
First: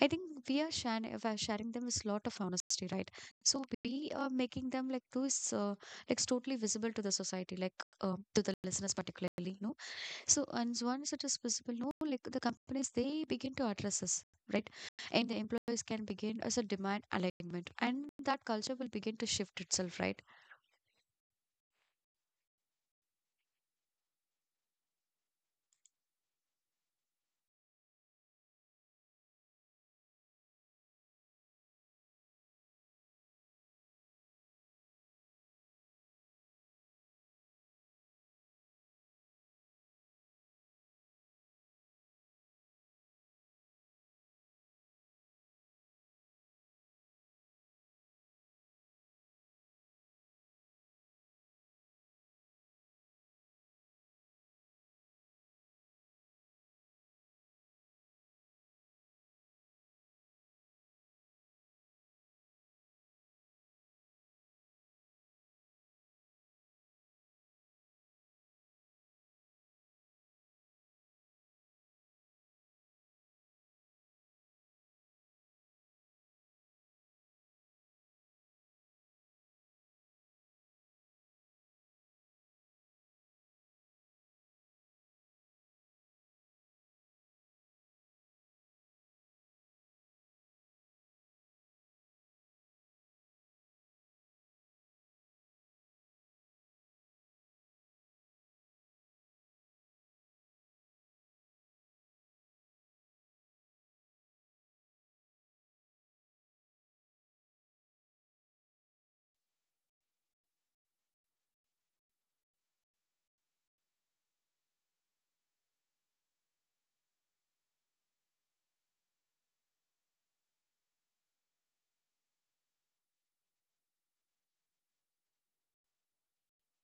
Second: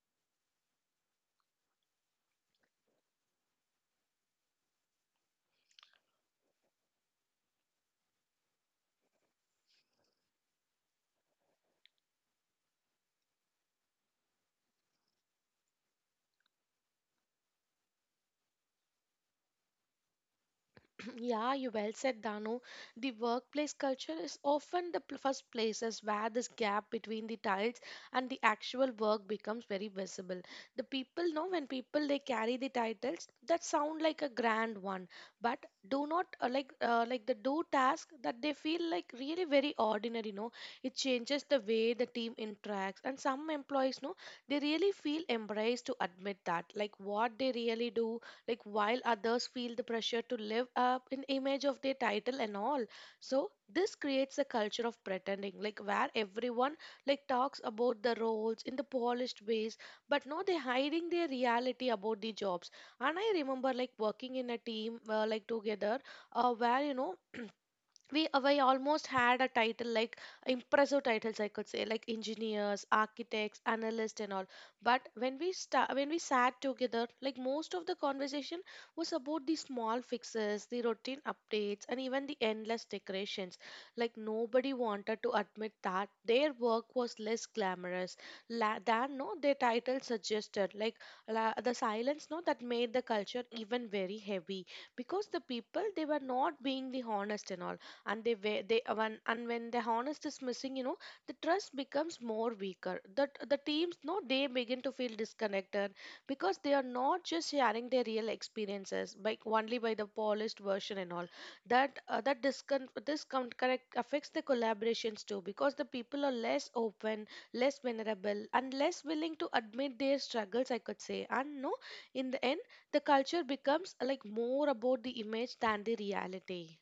I think we are sharing them is lot of honesty, right? So we are making them like those like totally visible to the society, like, to the listeners particularly, no. So and once it is visible, no, like the companies they begin to address this, right? And the employees can begin as a demand alignment, and that culture will begin to shift itself, right?
Yeah, you well said, Danu. The workplace culture is often the first places where this gap between the titles and the actual work becomes very visible. The people know when people they carry the titles that sound like a grand one, but do not the do task that they feel like really very ordinary. No, it changes the way the team interacts, and some employees know they really feel embraced to admit that, like what they really do, like while others feel the pressure to live up in image of their title and all. So this creates a culture of pretending, like where everyone like talks about the roles in the polished ways, but no, they're hiding their reality about the jobs. And I remember like working in a team like together, where you know we almost had a title like impressive titles, I could say, like engineers, architects, analysts, and all. But when we sat together, like most of the conversation was about the small fixes, the routine updates, and even the endless decorations. Like nobody wanted to admit that their work was less glamorous than no their title suggested, like the silence no, that made the culture even very heavy, because the people, they were not being the honest and all. And they wa- they when and when the honest is missing, you know, the trust becomes more weaker. That the teams, no, they begin to feel disconnected, because they are not just sharing their real experiences by only by the polished version and all. This disconnect affects the collaborations too, because the people are less open, less vulnerable, and less willing to admit their struggles, I could say. And no, in the end, the culture becomes like more about the image than the reality.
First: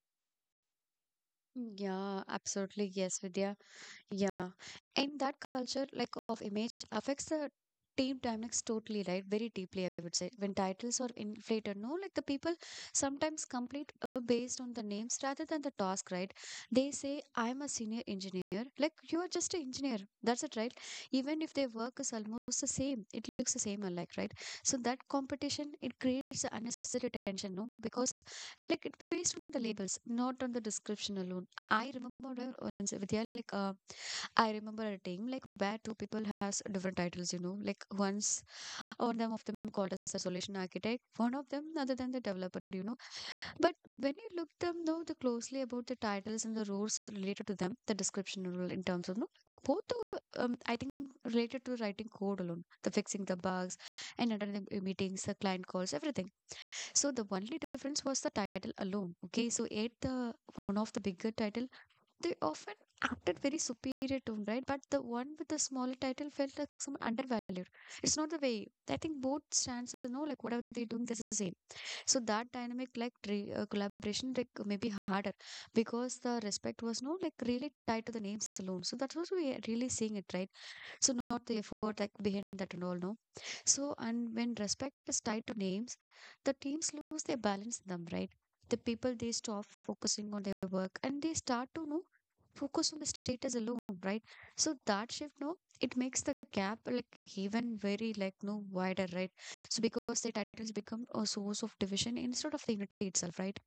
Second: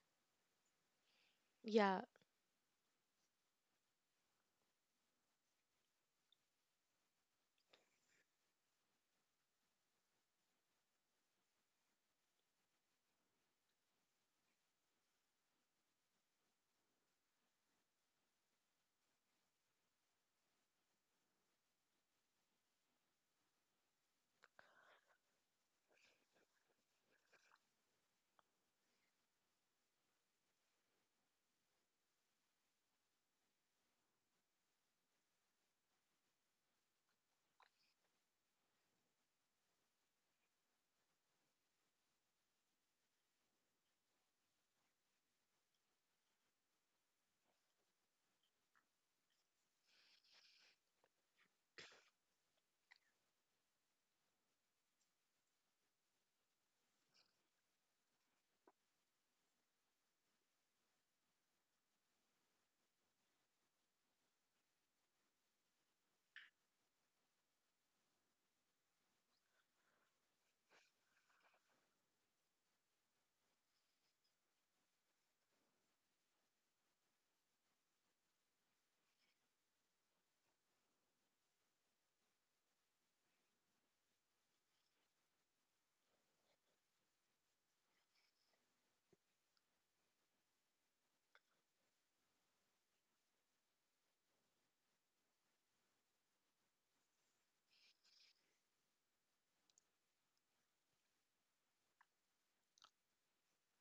Yeah.
Yeah, absolutely. Yes, Vidya. Yeah, and that culture like of image affects the team dynamics totally, right? Very deeply, I would say. When titles are inflated, no, like the people sometimes complete based on the names rather than the task, right? They say, "I'm a senior engineer," like you are just an engineer. That's it, right? Even if their work is almost the same, it looks the same alike, right? So that competition it creates a unnecessary tension, no, because like it based on the labels, not on the description alone. I remember once, Vidya, I remember a time like where two people has different titles, you know. Like once one them of them called as a solution architect, one of them other than the developer, you know. But when you look them know the closely about the titles and the roles related to them, the description role in terms of, no, both are, I think related to writing code alone, the fixing the bugs and attending the meetings, the client calls, everything. So the only difference was the title alone. Okay, so it the one of the bigger title they often acted very superior to him, right? But the one with the smaller title felt like some undervalued. It's not the way. I think both stands, you know, like whatever they're doing, that's the same. So that dynamic, like collaboration, like maybe harder because the respect was no like really tied to the names alone. So that was we are really seeing it, right? So not the effort like behind that and all, no. So and when respect is tied to names, the teams lose their balance in them, right? The people they stop focusing on their work and they start to know focus on the status alone, right? So that shift, no, it makes the gap like even very like no wider, right? So because the titles become a source of division instead of the unity itself, right?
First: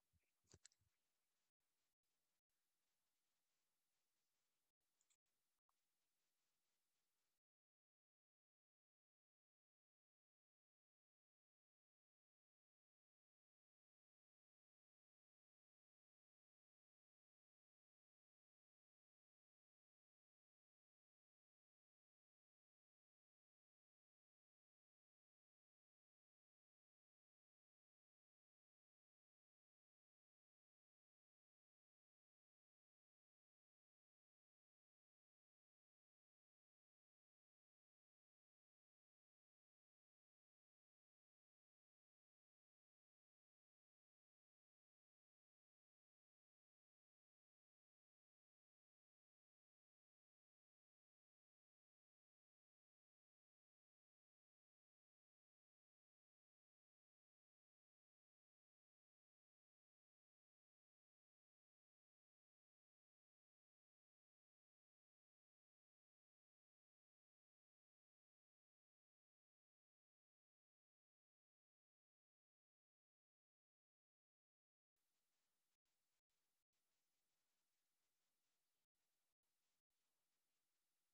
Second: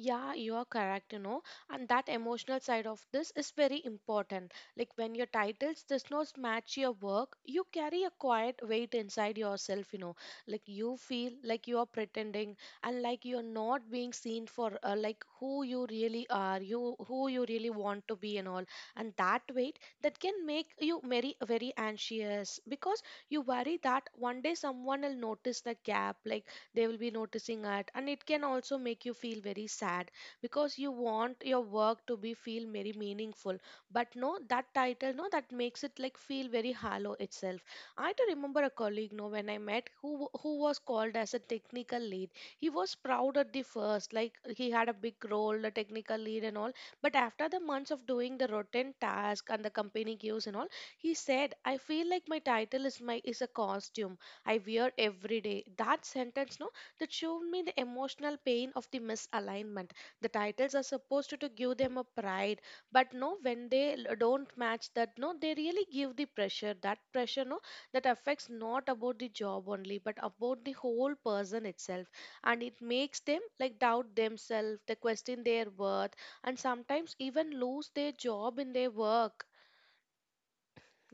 Yeah, you are correct, you know, and that emotional side of this is very important. Like when your titles does not match your work, you carry a quiet weight inside yourself, you know. Like you feel like you are pretending, and like you are not being seen for like who you really are, you who you really want to be and all. And that weight that can make you very very anxious, because you worry that one day someone will notice the gap, like they will be noticing at. And it can also make you feel very sad, because you want your work to be feel very meaningful, but no that title no, that makes it like feel very hollow itself. I do remember a colleague, no, when I met who was called as a technical lead. He was proud at the first, like he had a big role, the technical lead and all. But after the months of doing the routine task and the company gives and all, he said, I feel like my title is my is a costume I wear every day. That sentence, no, that showed me the emotional pain of the misalignment. The titles are supposed to give them a pride, but no, when they don't match that, no, they really give the pressure. That pressure, no, that affects not about the job only, but about the whole person itself. And it makes them like doubt themselves, they question their worth, and sometimes even lose their job in their work.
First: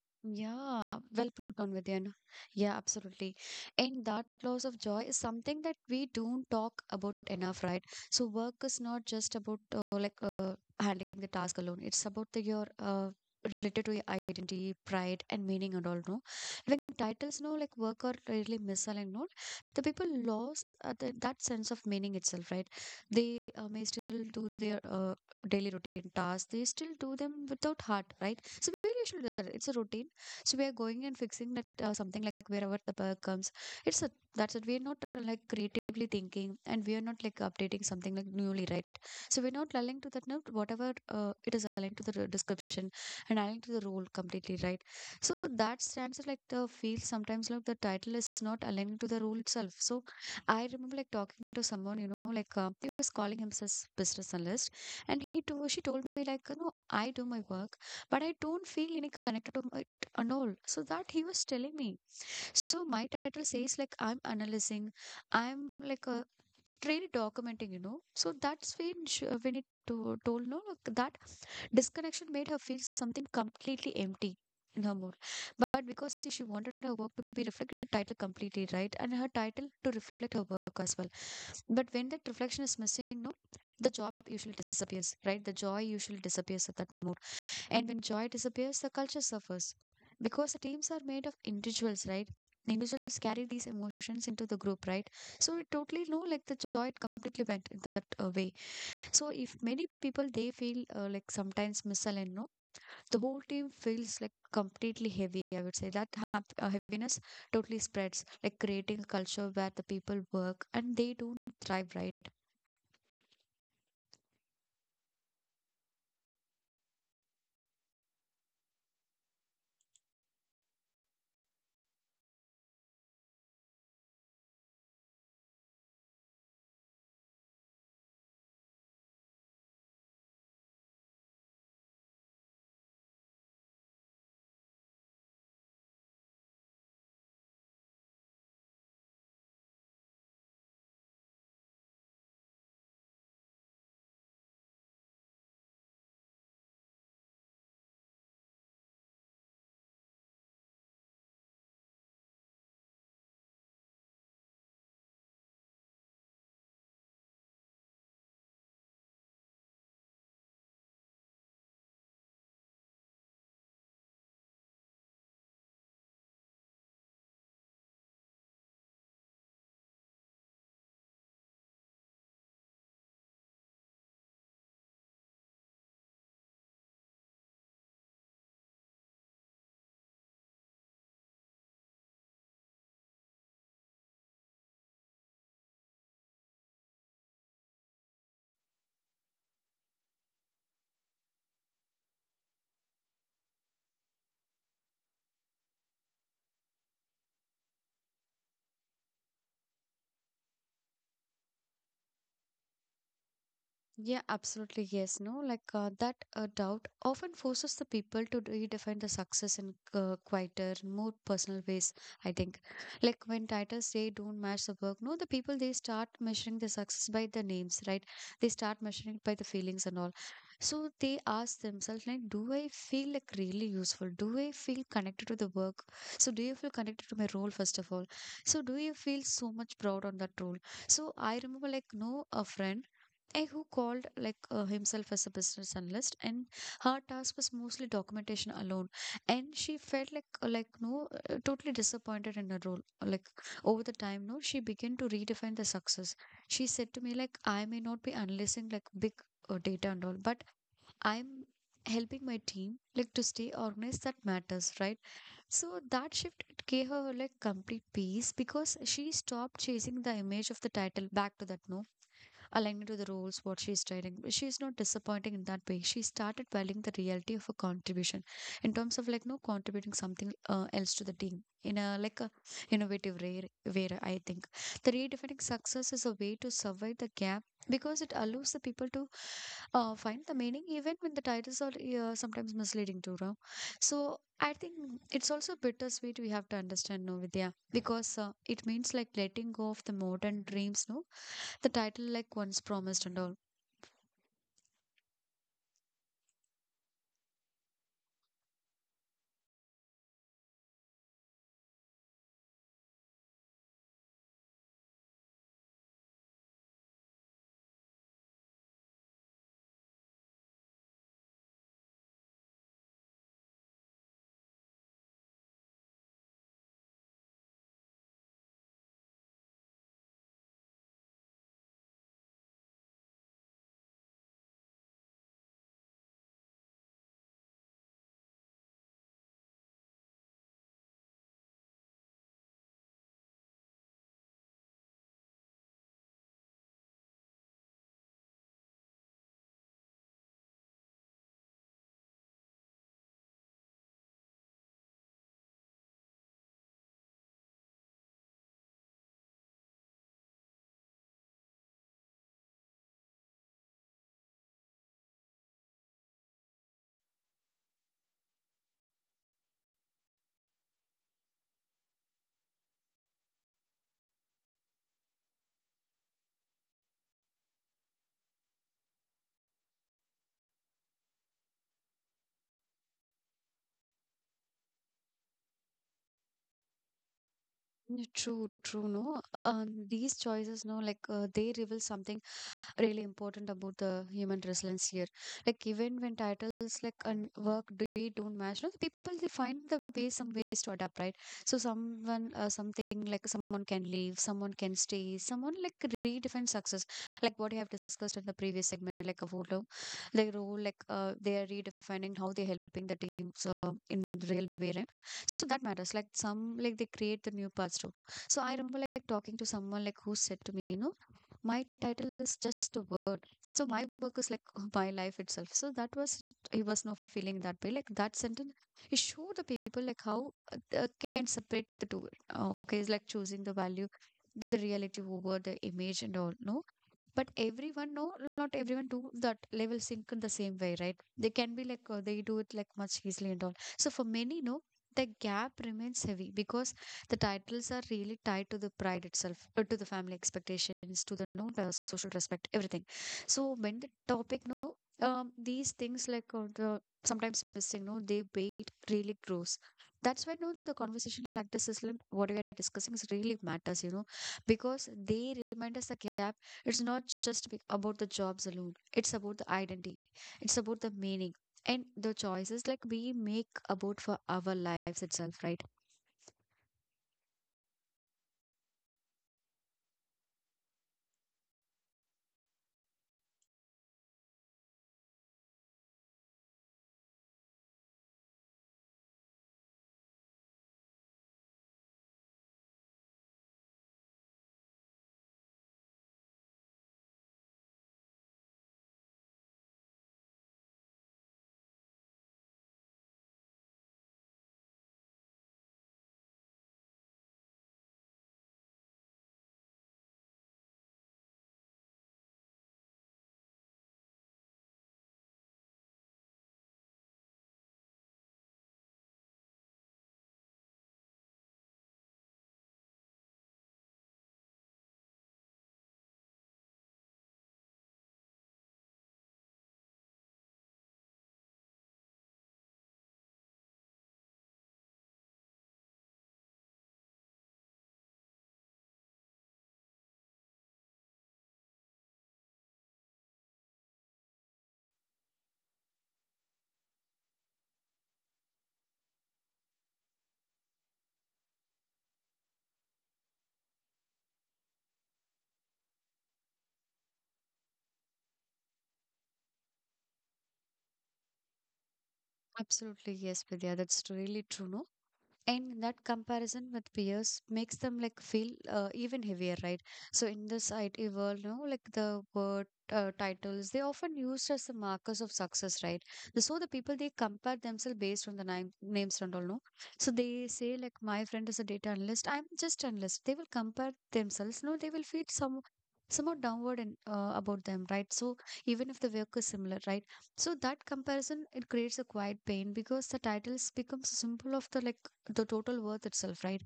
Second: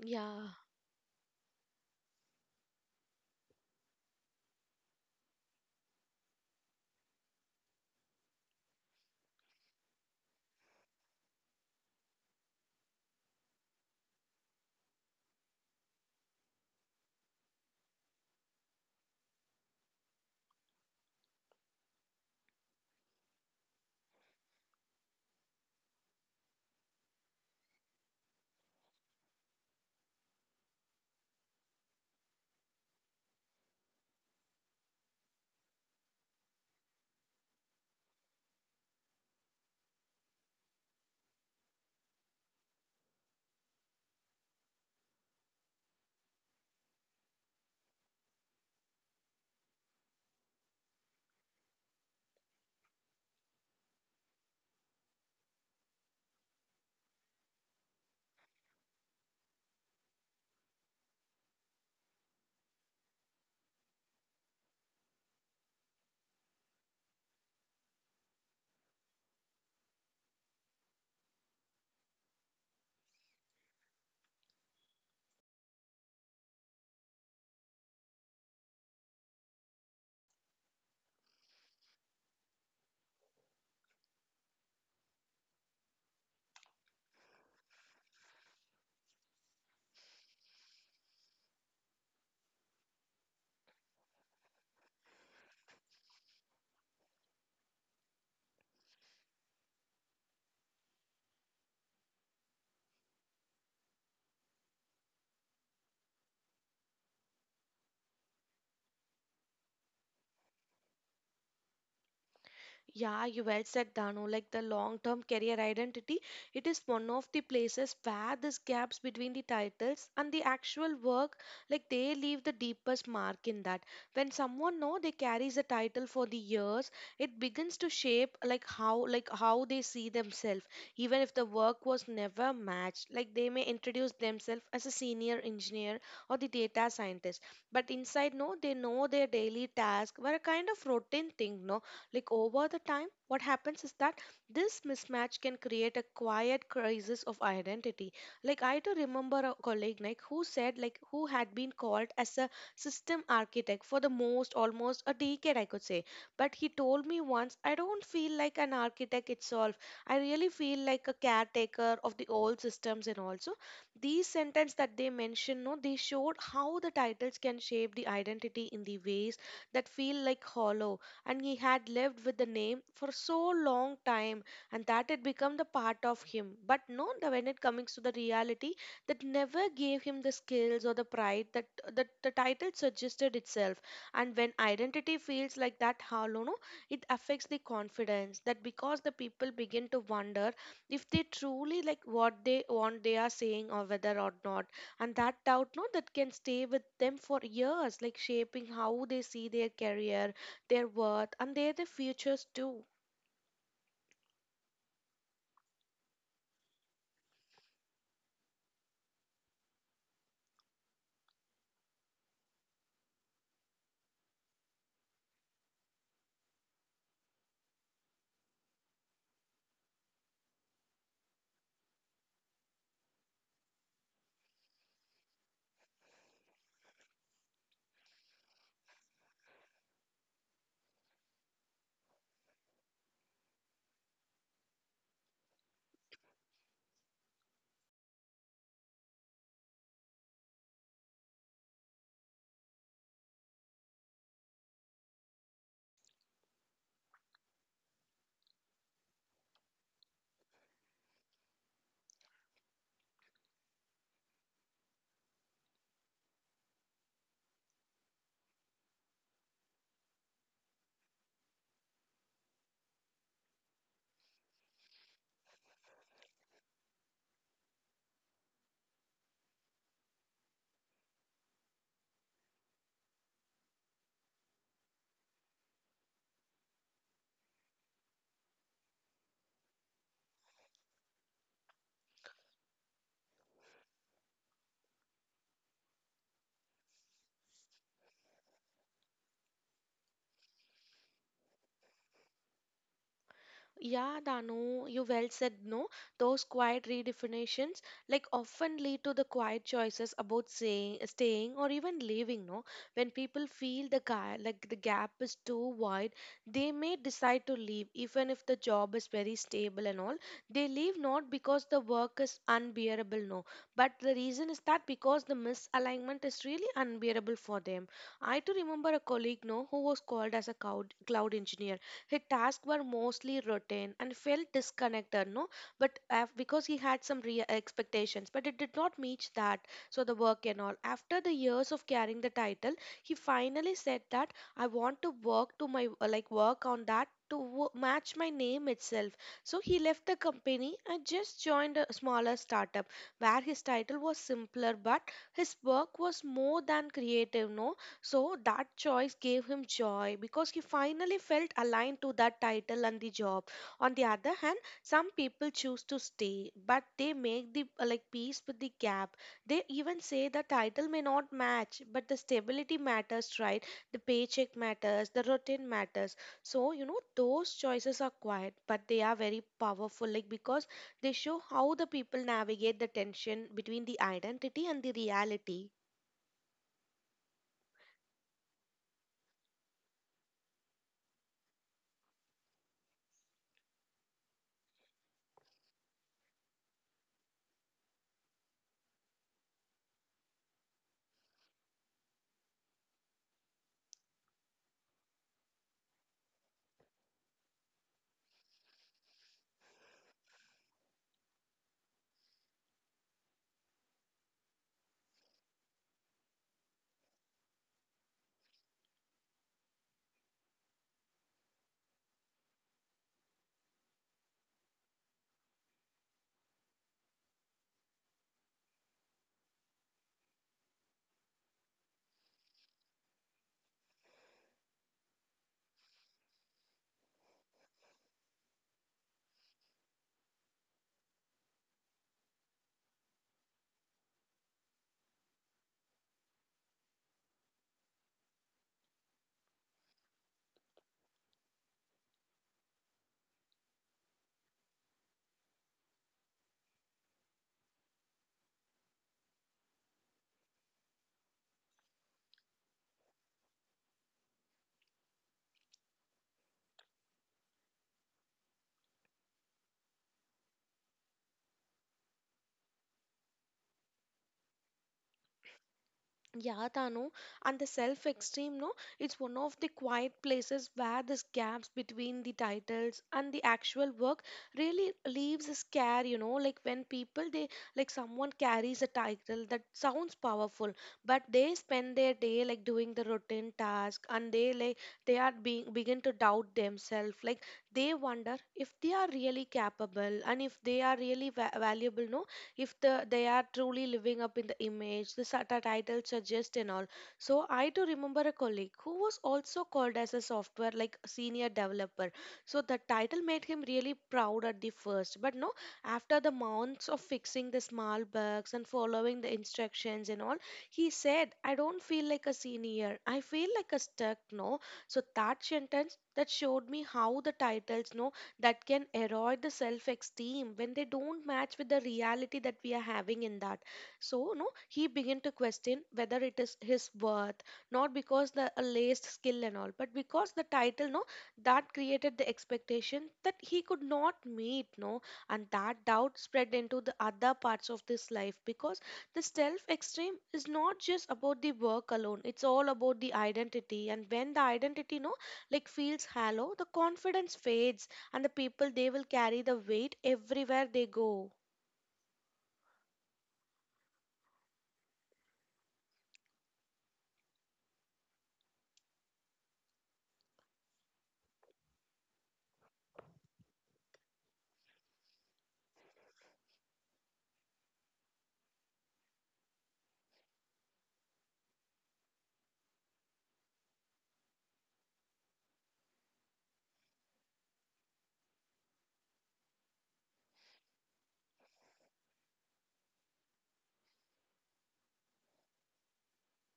Yeah.
Yeah, well put on, Vidyan. Yeah, absolutely. And that loss of joy is something that we don't talk about enough, right? So work is not just about uh, handling the task alone. It's about the your related to your identity, pride, and meaning and all. No, when titles no like work are really misaligned, no, the people lost that sense of meaning itself, right? They may still do their daily routine tasks. They still do them without heart, right? So maybe we should do that. It's a routine, so we are going and fixing that something like wherever the bug comes. It's a, that's it. We're not like creatively thinking and we are not like updating something like newly, right? So we're not aligning to that note, whatever it is aligned to the description and aligned to the role completely, right? So that stands like the field sometimes like the title is not aligned to the role itself. So I remember like talking to someone, you know, he was calling himself business analyst, and she told me like, you know, I do my work, but I don't feel any connected to my and all. So that he was telling me. So my title says like I'm analyzing, I'm like a really documenting, you know. So that's when told no like that disconnection made her feel something completely empty in her mood. But because she wanted her work to be reflected in the title completely, right? And her title to reflect her work as well. But when that reflection is missing, no, the job usually disappears, right? The joy usually disappears at that moment. And when joy disappears, the culture suffers. Because the teams are made of individuals, right? Individuals carry these emotions into the group, right? So it totally, no, like the joy it completely went in that way. So if many people they feel like sometimes misaligned, no, the whole team feels like completely heavy. I would say that heaviness totally spreads, like creating a culture where the people work and they don't thrive, right?
Yeah, you well said, Danu. Like the long-term career identity, it is one of the places where these gaps between the titles and the actual work, like they leave the deepest mark in that. When someone know they carries a title for the years, it begins to shape like how they see themselves. Even if the work was never matched, like they may introduce themselves as a senior engineer or the data scientist, but inside no, they know their daily task were a kind of routine thing, no, like over the time what happens is that this mismatch can create a quiet crisis of identity. Like I do remember a colleague, like who said like who had been called as a system architect for the most almost a decade, I could say. But he told me once, I don't feel like an architect itself, I really feel like a caretaker of the old systems and also. These sentences that they mentioned, no, they showed how the titles can shape the identity in the ways that feel like hollow. And he had lived with the name for so long time, and that had become the part of him, but no when it comes to the reality, that never gave him the skills or the pride that the title suggested itself. And when identity feels like that hollow, no, it affects the confidence, that because the people begin to wonder if they truly like what they want they are saying or whether or not. And that doubt no, that can stay with them for years, like shaping how they see their career, their worth, and their futures too.
Yeah, absolutely. Yes, no, like that doubt often forces the people to redefine the success in quieter, more personal ways. I think, like when titles they don't match the work, no, the people they start measuring the success by the names, right? They start measuring it by the feelings and all. So they ask themselves, like, do I feel like really useful? Do I feel connected to the work? So do you feel connected to my role first of all? So do you feel so much proud on that role? So I remember, like, no, a friend and who called himself as a business analyst, and her task was mostly documentation alone, and she felt like no totally disappointed in her role. Like over the time, no, she began to redefine the success. She said to me like, I may not be analyzing like big data and all, but I'm helping my team like to stay organized, that matters, right? So that shift it gave her like complete peace because she stopped chasing the image of the title back to that, no. Aligning to the roles what she's doing. She is not disappointing in that way. She started valuing the reality of her contribution in terms of like no contributing something else to the team in a like a innovative way I think. The redefining success is a way to survive the gap because it allows the people to find the meaning even when the titles are sometimes misleading too. Know. So I think it's also bittersweet, we have to understand, no, Vidya, because it means like letting go of the modern dreams, no, the title like once promised and all.
Yeah, Danu, you well said no. Those quiet redefinitions like often lead to the quiet choices about staying or even leaving, no? When people feel the guy like the gap is too wide, they may decide to leave even if the job is very stable and all. They leave not because the work is unbearable, no. But the reason is that because the misalignment is really unbearable for them. I too remember a colleague, no, who was called as a cloud engineer. His tasks were mostly routine and felt disconnected, no? But af because he had some real expectations, but it did not meet that. So the work and all. After the years of carrying the title, he finally said that I want to work to my like work on that to wo- match my name itself. So he left the company and just joined a smaller startup where his title was simpler, but his work was more than creative. No, so that choice gave him joy because he finally felt aligned to that title and the job. On the other hand, some people choose to stay, but they make the like peace with the gap. They even say the title may not match, but the stability matters, right? The paycheck matters, the routine matters. So, you know, those choices are quiet, but they are very powerful, like because they show how the people navigate the tension between the identity and the reality.
Mm, true, true, no. These choices, no, like they reveal something really important about the human resilience here, like even when titles like and work they don't match, no, the people they find the way some ways to adapt, right? So someone something like someone can leave, someone can stay, someone like redefine success, like what you have discussed in the previous segment like a photo their role, like they are redefining how they're helping the teams in the real way, right? So that matters. Like some, like they create the new parts too. So I remember like talking to someone like who said to me, you know, my title is just a word. So my work is like my life itself. So that was, he was not feeling that way. Like that sentence, it showed the people like how they can separate the two. Okay, it's like choosing the value, the reality over the image and all. No, but everyone no not everyone do that level sync in the same way, right? They can be like they do it like much easily and all. So for many no, the gap remains heavy because the titles are really tied to the pride itself, to the family expectations, to the no the social respect, everything. So when the topic no, these things like the sometimes missing no, they weight really grows. That's why no the conversation like this is like what we are discussing is really matters. Because they remind us the gap. It's not just about the jobs alone, it's about the identity, it's about the meaning, and the choices like we make about for our lives itself, right?
Yeah, Tanu, and the self extreme, no, it's one of the quiet places where these gaps between the titles and the actual work really leaves a scare, you know. Like when people they like someone carries a title that sounds powerful, but they spend their day like doing the routine task, and they like they are being begin to doubt themselves, like they wonder if they are really capable and if they are really valuable, no, if they are truly living up in the image, the SATA title suggests and all. So I do remember a colleague who was also called as a software like senior developer. So the title made him really proud at the first, but no, after the months of fixing the small bugs and following the instructions and all, he said, I don't feel like a senior. I feel like a stuck, no? So that sentence that showed me how the titles, no, that can erode the self esteem when they don't match with the reality that we are having in that. So no, he began to question whether it is his worth, not because the alleged skill and all, but because the title no, that created the expectation that he could not meet no. And that doubt spread into the other parts of this life, because the self extreme is not just about the work alone, it's all about the identity. And when the identity no, like feels hollow, the confidence fades, and the people they will carry the weight everywhere they go.
Absolutely, yes, Vidya, that's really true. No? And that comparison with peers makes them like feel even heavier, right? So in this IT world like the word titles they often used as the markers of success, right? So the people they compare themselves based on the name, names and all no. So they say like my friend is a data analyst, I'm just analyst, they will compare themselves no, they will feel somehow downward and about them, right? So even if the work is similar, right? So that comparison it creates a quiet pain because the titles becomes a symbol of the like the total worth itself, right?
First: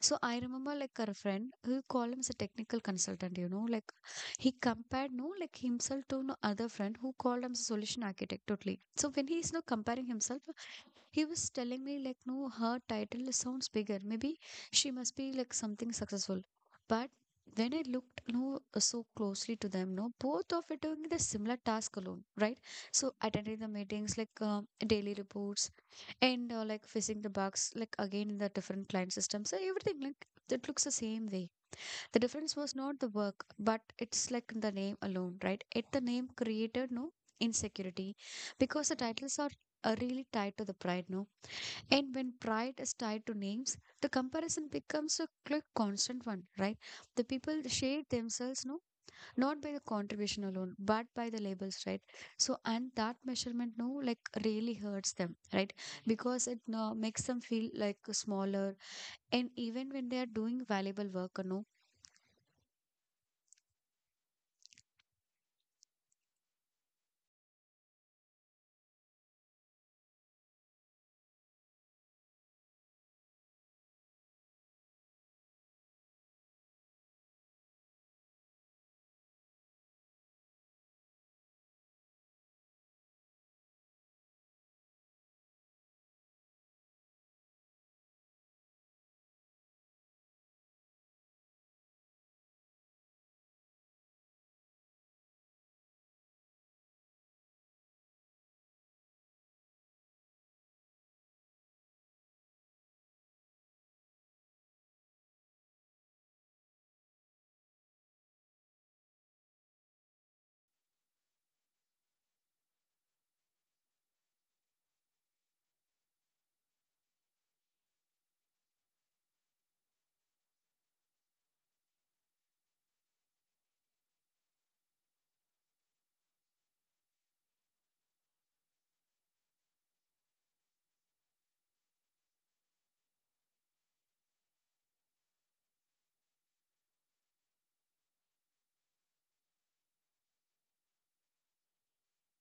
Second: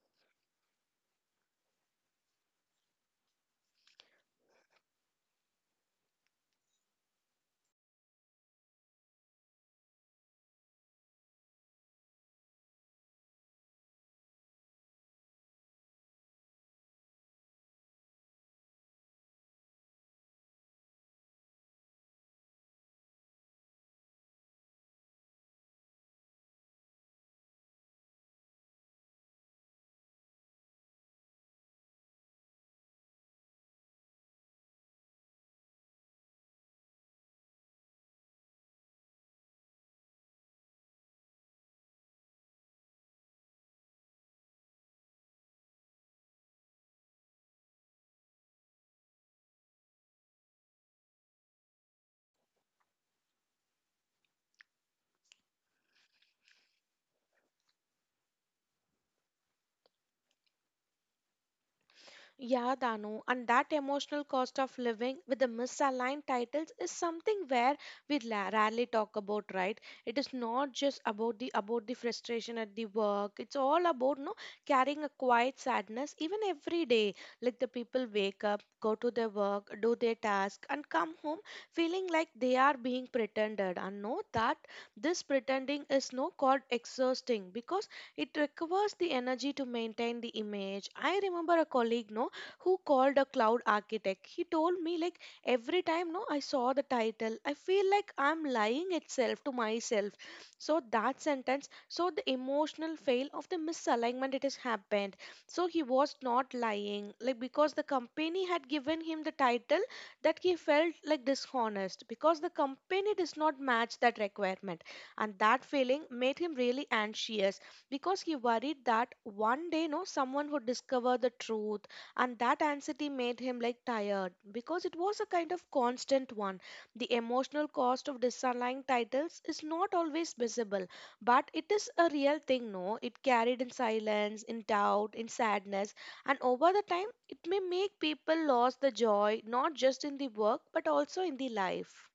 So I remember like a friend who called him as a technical consultant, like he compared no like himself to no other friend who called him as a solution architect totally. So when he's no comparing himself, he was telling me like no, her title sounds bigger. Maybe she must be like something successful. But when I looked no so closely to them, no, both of it doing the similar task alone, right? So attending the meetings like daily reports and like facing the bugs like again in the different client systems. So everything like it looks the same way, the difference was not the work but it's like in the name alone, right? It, the name created no insecurity because the titles are really tied to the pride no. And when pride is tied to names the comparison becomes a quick constant one, right? The people shade themselves no, not by the contribution alone but by the labels, right? So and that measurement no like really hurts them, right? Because it makes them feel like smaller, and even when they are doing valuable work no.
Yeah, Danu, and that emotional cost of living with the misaligned titles is something where we rarely talk about, right? It is not just about the frustration at the work. It's all about no carrying a quiet sadness even every day. Like the people wake up, go to their work, do their task, and come home feeling like they are being pretended. And know that this pretending is no called exhausting, because it requires the energy to maintain the image. I remember a colleague, no, who called a cloud architect. He told me like every time no I saw the title, I feel like I'm lying itself to myself. So that sentence, so the emotional fail of the misalignment it has happened. So he was not lying, like because the company had given him the title, that he felt like dishonest because the company does not match that requirement. And that feeling made him really anxious because he worried that one day no someone would discover the truth. And that anxiety made him like tired because it was a kind of constant one. The emotional cost of disaligning titles is not always visible, but it is a real thing, no, it carried in silence, in doubt, in sadness, and over the time it may make people lose the joy not just in the work but also in the life.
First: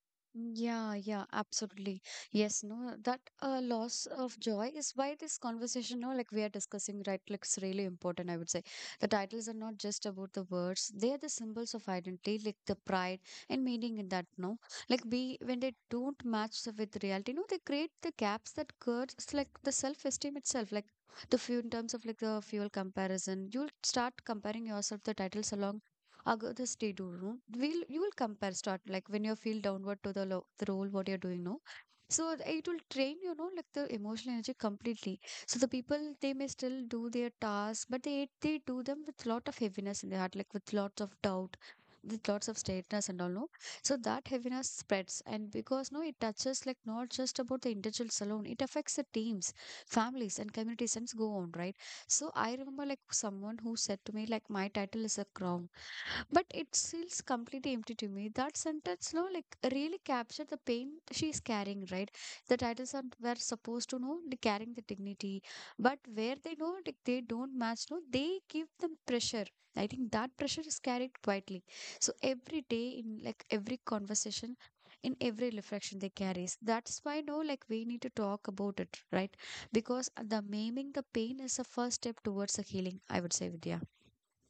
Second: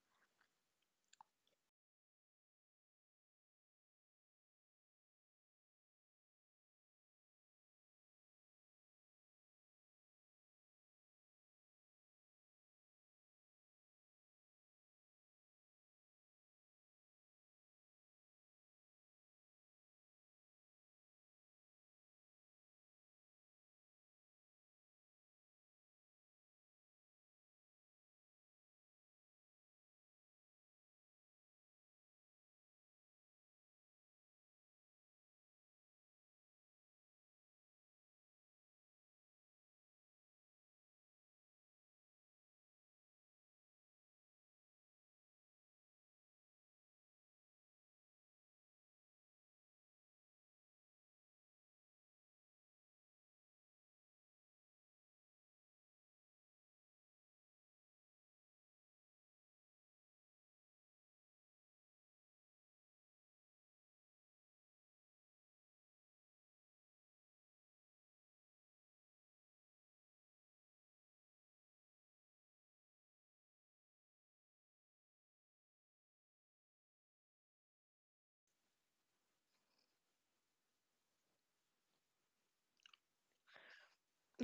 Yeah, yeah, absolutely. Yes, no, that loss of joy is why this conversation, no, like we are discussing, right, like it's really important, I would say. The titles are not just about the words, they are the symbols of identity, like the pride and meaning in that, no? Like we when they don't match with reality, no, they create the gaps that curves like the self-esteem itself, like the few in terms of like the fuel comparison. You'll start comparing yourself the titles along. I'll go the stay do room. Will you will compare start like when you feel downward to the, the role what you're doing now. So it will train like the emotional energy completely. So the people they may still do their tasks, but they do them with lot of heaviness in their heart, like with lots of doubt, with lots of straightness and all no. So that heaviness spreads, and because no, it touches like not just about the individuals alone. It affects the teams, families, and communities, and go on, right. So I remember like someone who said to me like my title is a crown but it feels completely empty to me. That sentence, no, like really captured the pain she is carrying, right? The titles are were supposed to know like, carrying the dignity, but where they know like they don't match, no, they give them pressure. I think that pressure is carried quietly. So every day in like every conversation, in every reflection they carries. That's why no, like we need to talk about it, right? Because the maiming the pain is a first step towards the healing. I would say, Vidya.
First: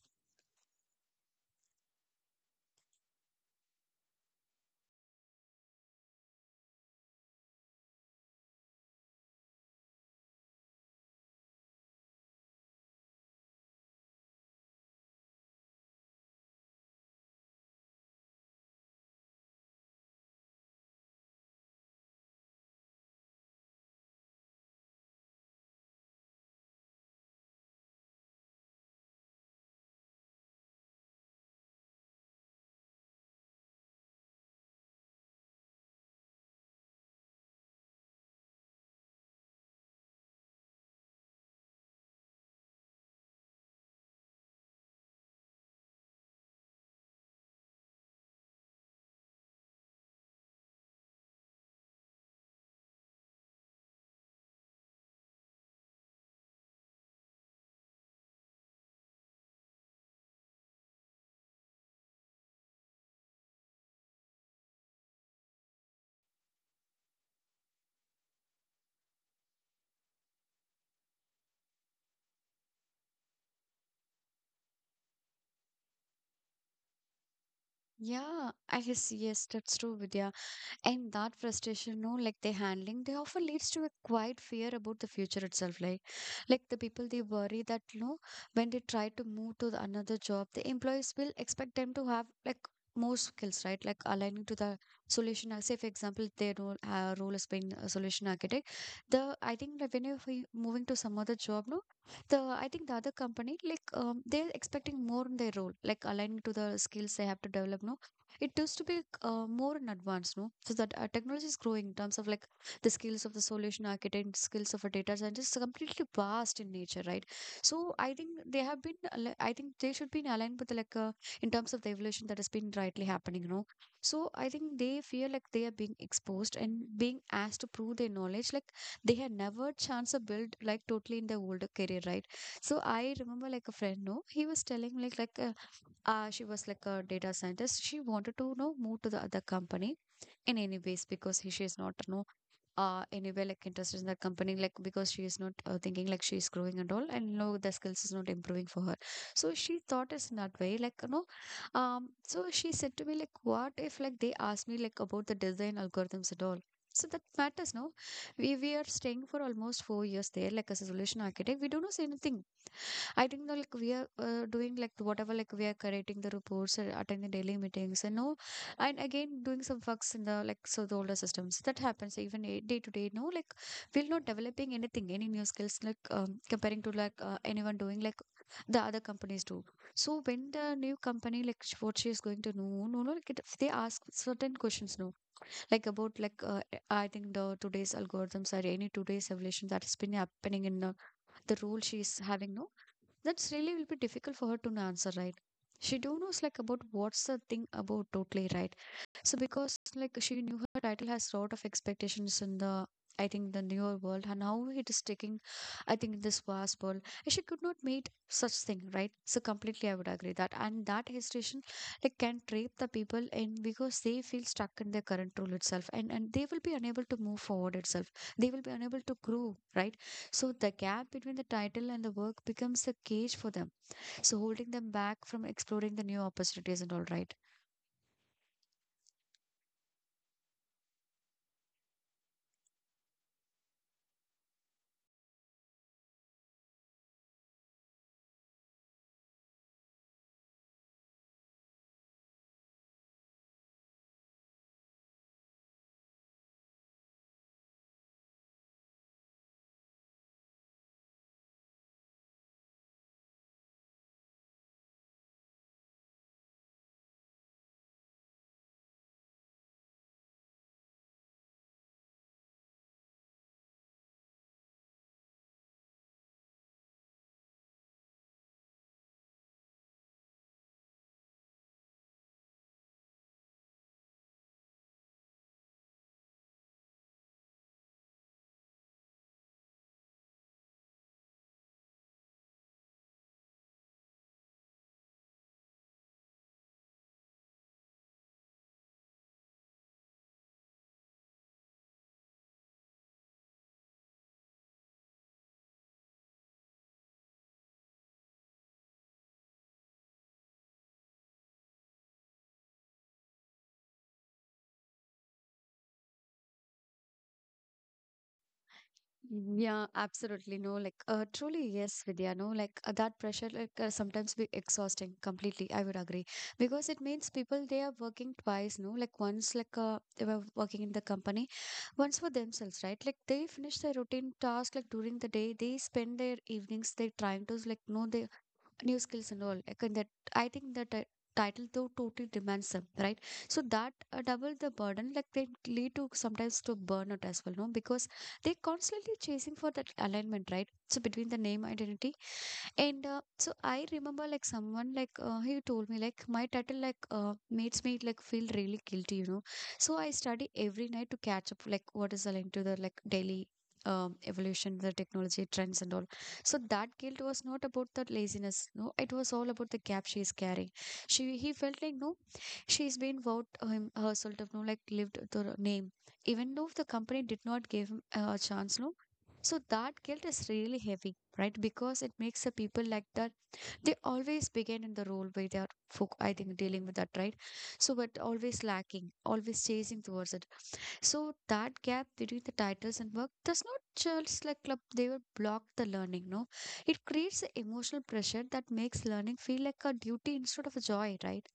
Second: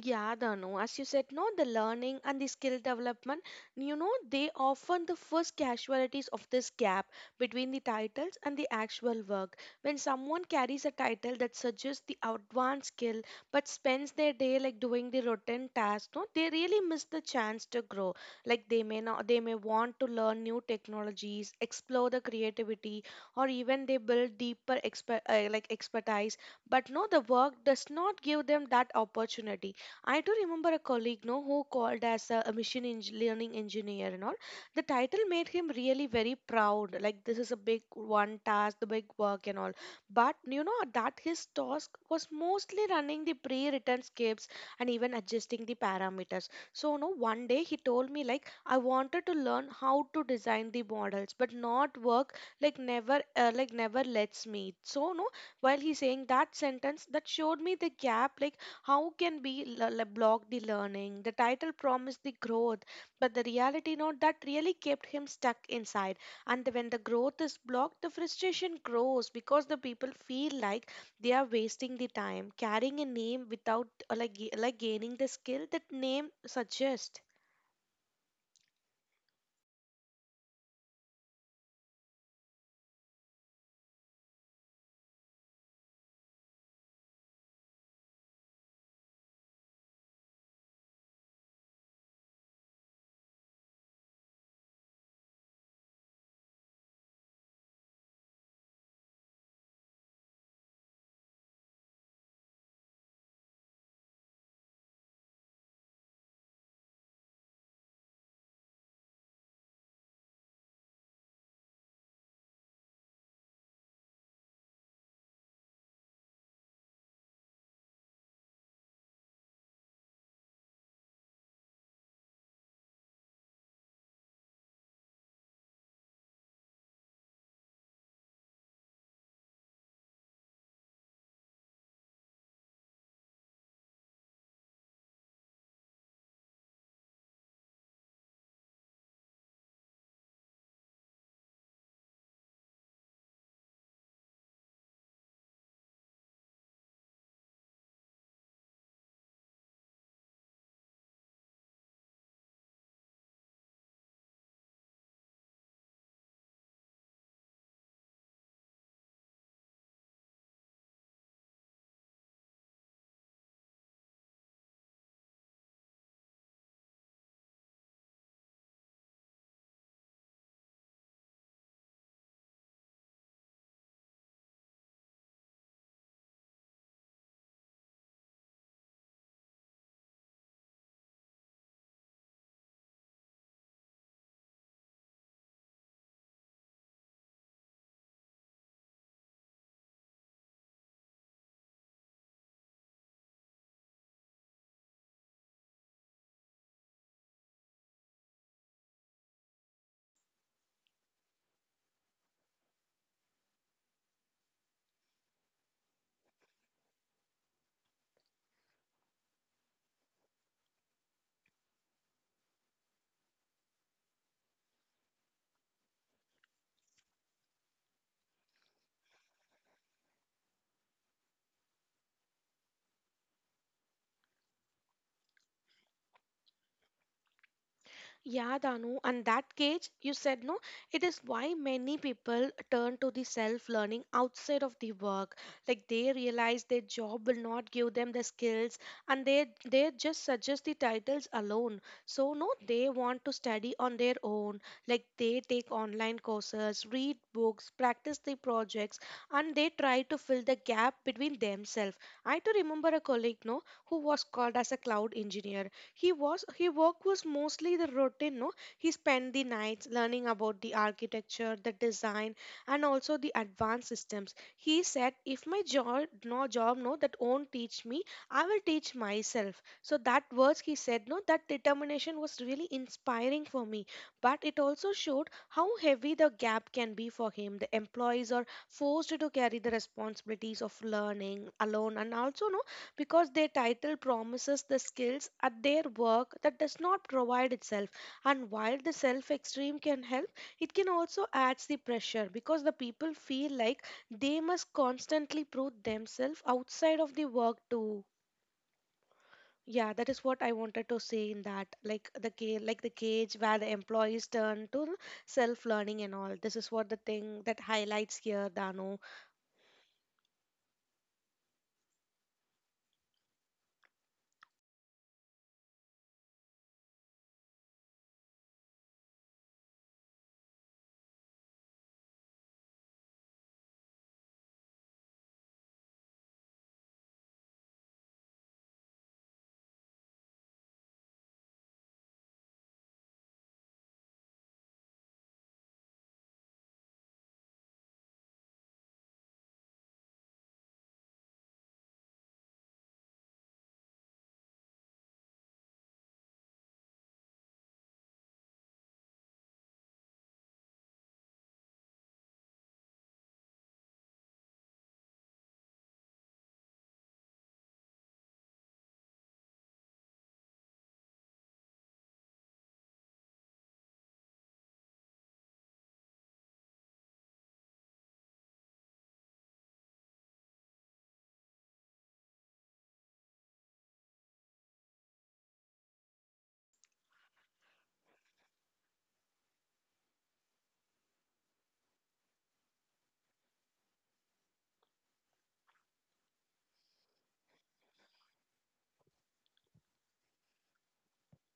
Yeah, Dhanu, as you said, no, the learning and the skill development, you know, they often the first casualties of this gap between the titles and the actual work. When someone carries a title that suggests the advanced skill but spends their day like doing the routine tasks, no, they really miss the chance to grow. Like they may not, they may want to learn new technologies, explore the creativity, or even they build deeper expertise. But no, the work does not give them that opportunity. I do remember a colleague, no, who called as a machine learning engineer and all. The title made him really very proud. Like this is a big one task, the big work and all. But you know that his task was mostly running the pre-written scripts and even adjusting the parameters. So no, one day he told me like I wanted to learn how to design the models, but not work like never lets me. So no, while he's saying that sentence, that showed me the gap like how can we block the learning? The title promised the growth, but the reality note that really kept him stuck inside. And when the growth is blocked, the frustration grows because the people feel like they are wasting the time carrying a name without like gaining the skill that name suggests.
Yeah, I guess yes, that's true, Vidya. And that frustration, no, like they handling, they often leads to a quiet fear about the future itself. Like the people they worry that when they try to move to the another job, the employees will expect them to have like more skills, right? Like aligning to the solution. Say, for example, their role as being a solution architect. The I think that when you're moving to some other job, no, the I think the other company like they're expecting more in their role, like aligning to the skills they have to develop, no, it needs to be more in advance no. So that technology is growing in terms of like the skills of the solution architect, skills of a data scientist is completely vast in nature, right? So I think they have been I think they should be in aligned with like in terms of the evolution that has been rightly happening. So I think they feel like they are being exposed and being asked to prove their knowledge like they had never chance to build like totally in their older career, right? So I remember like a friend no he was telling like she was like a data scientist. She wanted to move to the other company in any ways because he, she is not anywhere like interested in that company like because she is not thinking like she is growing and all and no the skills is not improving for her. So she thought is in that way like so she said to me like what if like they ask me like about the design algorithms at all. So that matters, no? We are staying for almost 4 years there, like as a solution architect. We don't know say anything. I think that like we are doing like whatever like we are creating the reports, attending daily meetings, and no, and again doing some works in the like so the older systems. So that happens even day to day. No, like we're not developing anything, any new skills like comparing to like anyone doing like the other companies do. So when the new company like what she is going to know, no, no, like it, they ask certain questions, no, like about like I think the today's algorithms or any today's evolution that has been happening in the role she is having. No, that's really will be difficult for her to answer, right? She don't knows like about what's the thing about totally, right? So because like she knew her title has lot of expectations in the I think the newer world and how it is taking I think in this vast world, and she could not meet such thing, right? So completely I would agree that. And that hesitation like can trap the people in because they feel stuck in their current role itself, and they will be unable to move forward itself, they will be unable to grow, right? So the gap between the title and the work becomes a cage for them, so holding them back from exploring the new opportunities and all, right?
Yeah, Danu, and that cage you said no, it is why many people turn to the self learning outside of the work. Like they realize their job will not give them the skills and they just suggest the titles alone. So no, they want to study on their own. Like they take online courses, read books, practice the projects, and they try to fill the gap between themselves. I too remember a colleague no who was called as a cloud engineer. He was he work was mostly the routine, no? He spent the nights learning about the architecture, the design, and also the advanced systems. He said, if my job no that won't teach me, I will teach myself. So that words he said no, that determination was really inspiring for me. But it also showed how heavy the gap can be for him. The employees are forced to carry the responsibilities of learning alone, and also no, because their title promises the skills at their work that does not provide itself. And while the self extreme can help, it can also adds the pressure because the people feel like they must constantly prove themselves outside of the work too. Yeah, that is what I wanted to say in that, like the cage, like the cage where the employees turn to self learning and all. This is what the thing that highlights here, Dano.
Mm, yeah, absolutely. No, like, truly, yes, Vidya. No, like that pressure, like, sometimes be exhausting completely. I would agree because it means people they are working twice. No, like once, like, they were working in the company, once for themselves, right? Like, they finish their routine task, like, during the day, they spend their evenings, they trying to, like, no, they new skills and all. Like, and that I think the title though totally demands them, right? So that double the burden, like they lead to sometimes to burnout as well, no? Because they're constantly chasing for that alignment, right? So between the name identity and so I remember like someone like he told me like my title like makes me like feel really guilty. So I study every night to catch up like what is aligned to the like daily evolution, the technology trends and all. So that guilt was not about the laziness, no. It was all about the gap she is carrying. She he felt like no, she's been vowed him herself to no like lived the name, even though the company did not give him a chance, no. So that guilt is really heavy, right? Because it makes the people like that. They always begin in the role where they are, foc I think, dealing with that, right? So, but always lacking, always chasing towards it. So, that gap between the titles and work does not just like club, they will block the learning, no? It creates an emotional pressure that makes learning feel like a duty instead of a joy, right?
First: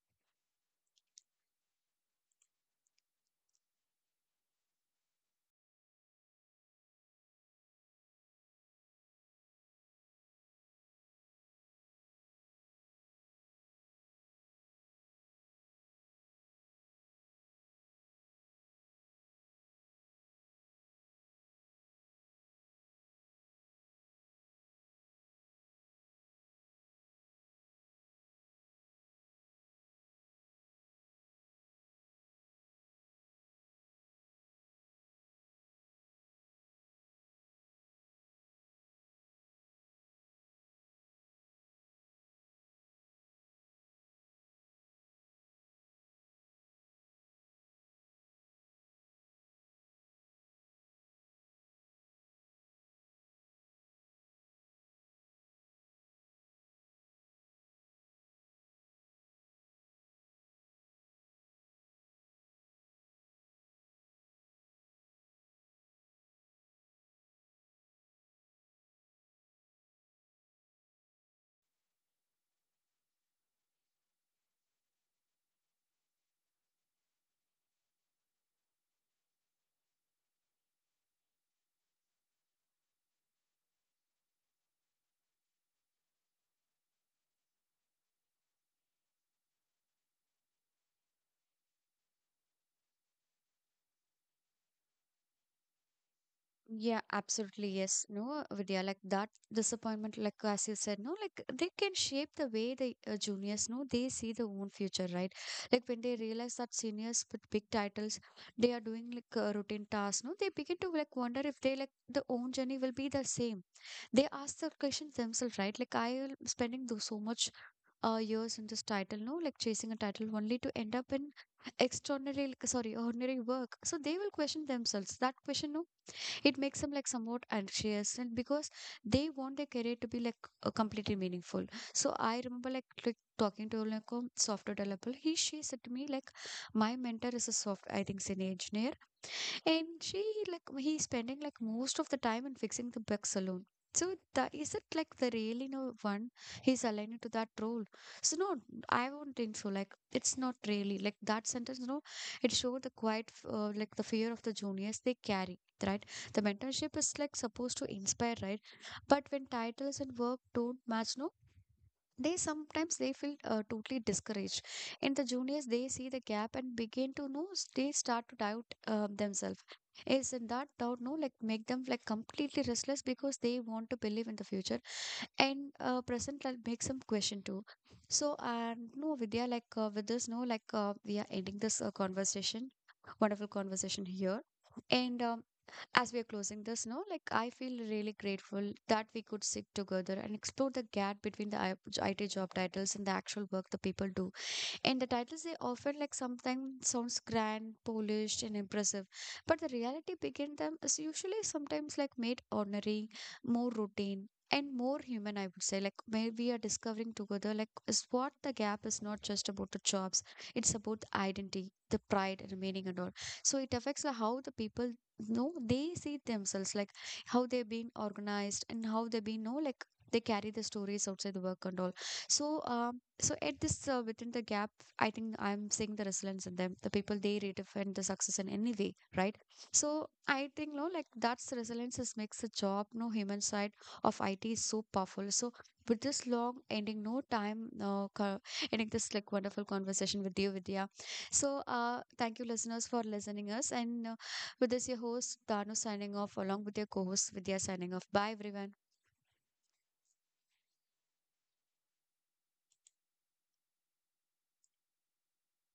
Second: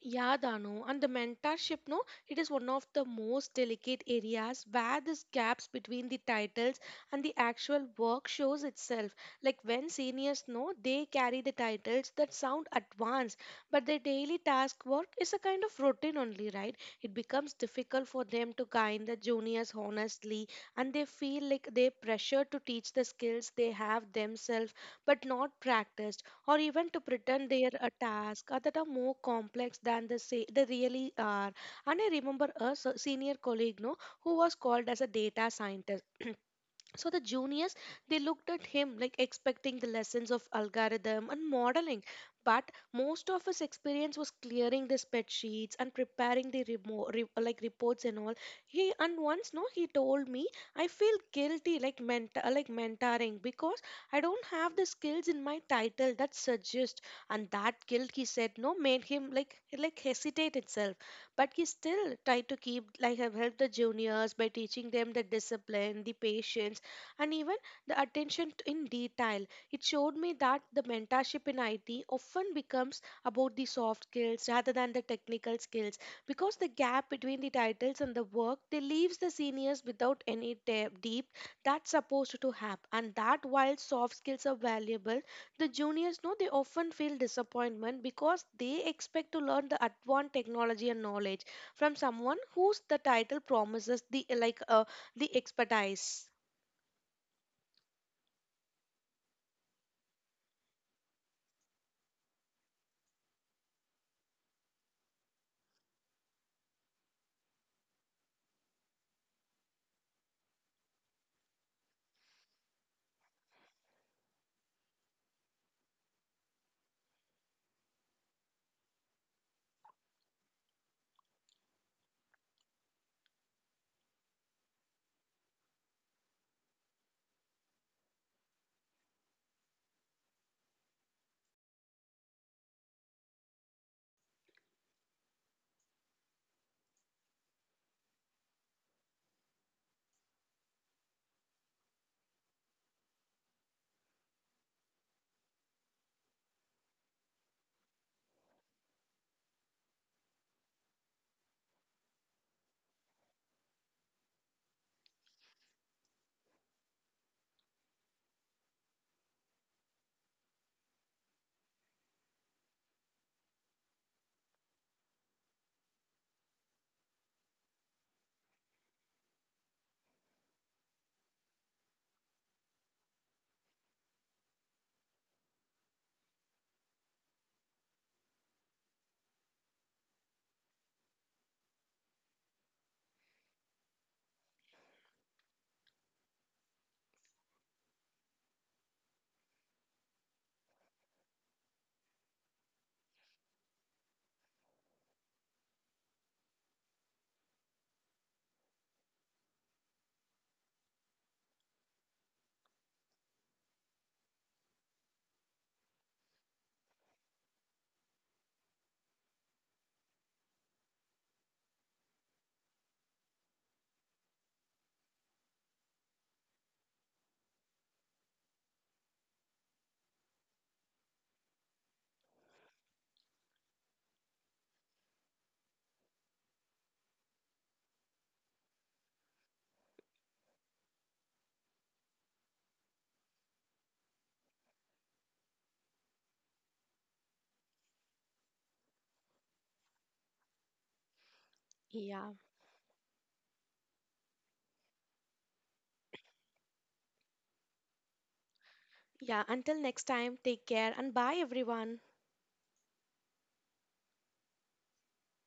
Yeah, Dano, and the mentorship, no, it is one of the most delicate areas where these gaps between the titles and the actual work shows itself. Like when seniors know they carry the titles that sound advanced, but their daily task work is a kind of routine only, right? It becomes difficult for them to guide the juniors honestly, and they feel like they're pressured to teach the skills they have themselves but not practiced, or even to pretend they are a task that are more complex than they say they really are. And I remember a senior colleague, no, who was called as a data scientist. So the juniors, they looked at him like expecting the lessons of algorithm and modeling. But most of his experience was clearing the spreadsheets and preparing the like reports and all. He, and once no, he told me I feel guilty like mentoring because I don't have the skills in my title that suggest. And that guilt, he said, no, made him like hesitate itself. But he still tried to keep like have helped the juniors by teaching them the discipline, the patience, and even the attention in detail. It showed me that the mentorship in IT often becomes about the soft skills rather than the technical skills, because the gap between the titles and the work they leaves the seniors without any deep that's supposed to have. And that while soft skills are valuable, the juniors know they often feel disappointment because they expect to learn the advanced technology and knowledge from someone whose the title promises the the expertise.
Yeah, absolutely. Yes. No, Vidya, like that disappointment, like as you said, no, like they can shape the way the juniors, no, they see their own future, right? Like when they realize that seniors with big titles, they are doing like routine tasks, no, they begin to like wonder if they like the own journey will be the same. They ask the questions themselves, right? Like I am spending so much years in this title, no, like chasing a title only to end up in extraordinary, like, sorry, ordinary work. So they will question themselves. That question, no, it makes them like somewhat anxious, and because they want their career to be like completely meaningful. So I remember like talking to like a software developer, he she said to me like my mentor is a soft, I think is an engineer, and she like he's spending like most of the time in fixing the Beck's alone. So that is it, like the really no one he's aligned to that role. So no, I won't think so. Like it's not really like that sentence. No, it showed the quiet like the fear of the juniors they carry. Right, the mentorship is like supposed to inspire, right? But when titles and work don't match, no, they sometimes they feel totally discouraged, and the juniors they see the gap and begin to know they start to doubt themselves. Is in that doubt no like make them like completely restless, because they want to believe in the future, and present like makes them question too. So and no Vidya, like with this no like we are ending this conversation, wonderful conversation here, and as we are closing this now, like I feel really grateful that we could sit together and explore the gap between the IT job titles and the actual work the people do. In the titles, they often like something sounds grand, polished, and impressive, but the reality behind them is usually sometimes like made ordinary, more routine. And more human, I would say. Like, where we are discovering together, like, is what the gap is not just about the jobs, it's about the identity, the pride, and meaning, and all. So, it affects like, how the people know they see themselves, like, how they've been organized and how they've been, no, like, they carry the stories outside the work and all. So, at this within the gap I think I'm seeing the resilience in them, the people they redefine the success in any way, right? So I think, no, like that's the resilience is makes the job, no human side of IT is so powerful. So with this long ending, no time, no, ending this like wonderful conversation with you, Vidya. So
Yeah.
thank you, listeners, for listening us. And with this, your host Danu signing off, along with your co-host Vidya signing off. Bye, everyone.
Yeah, until next time, take care and bye everyone.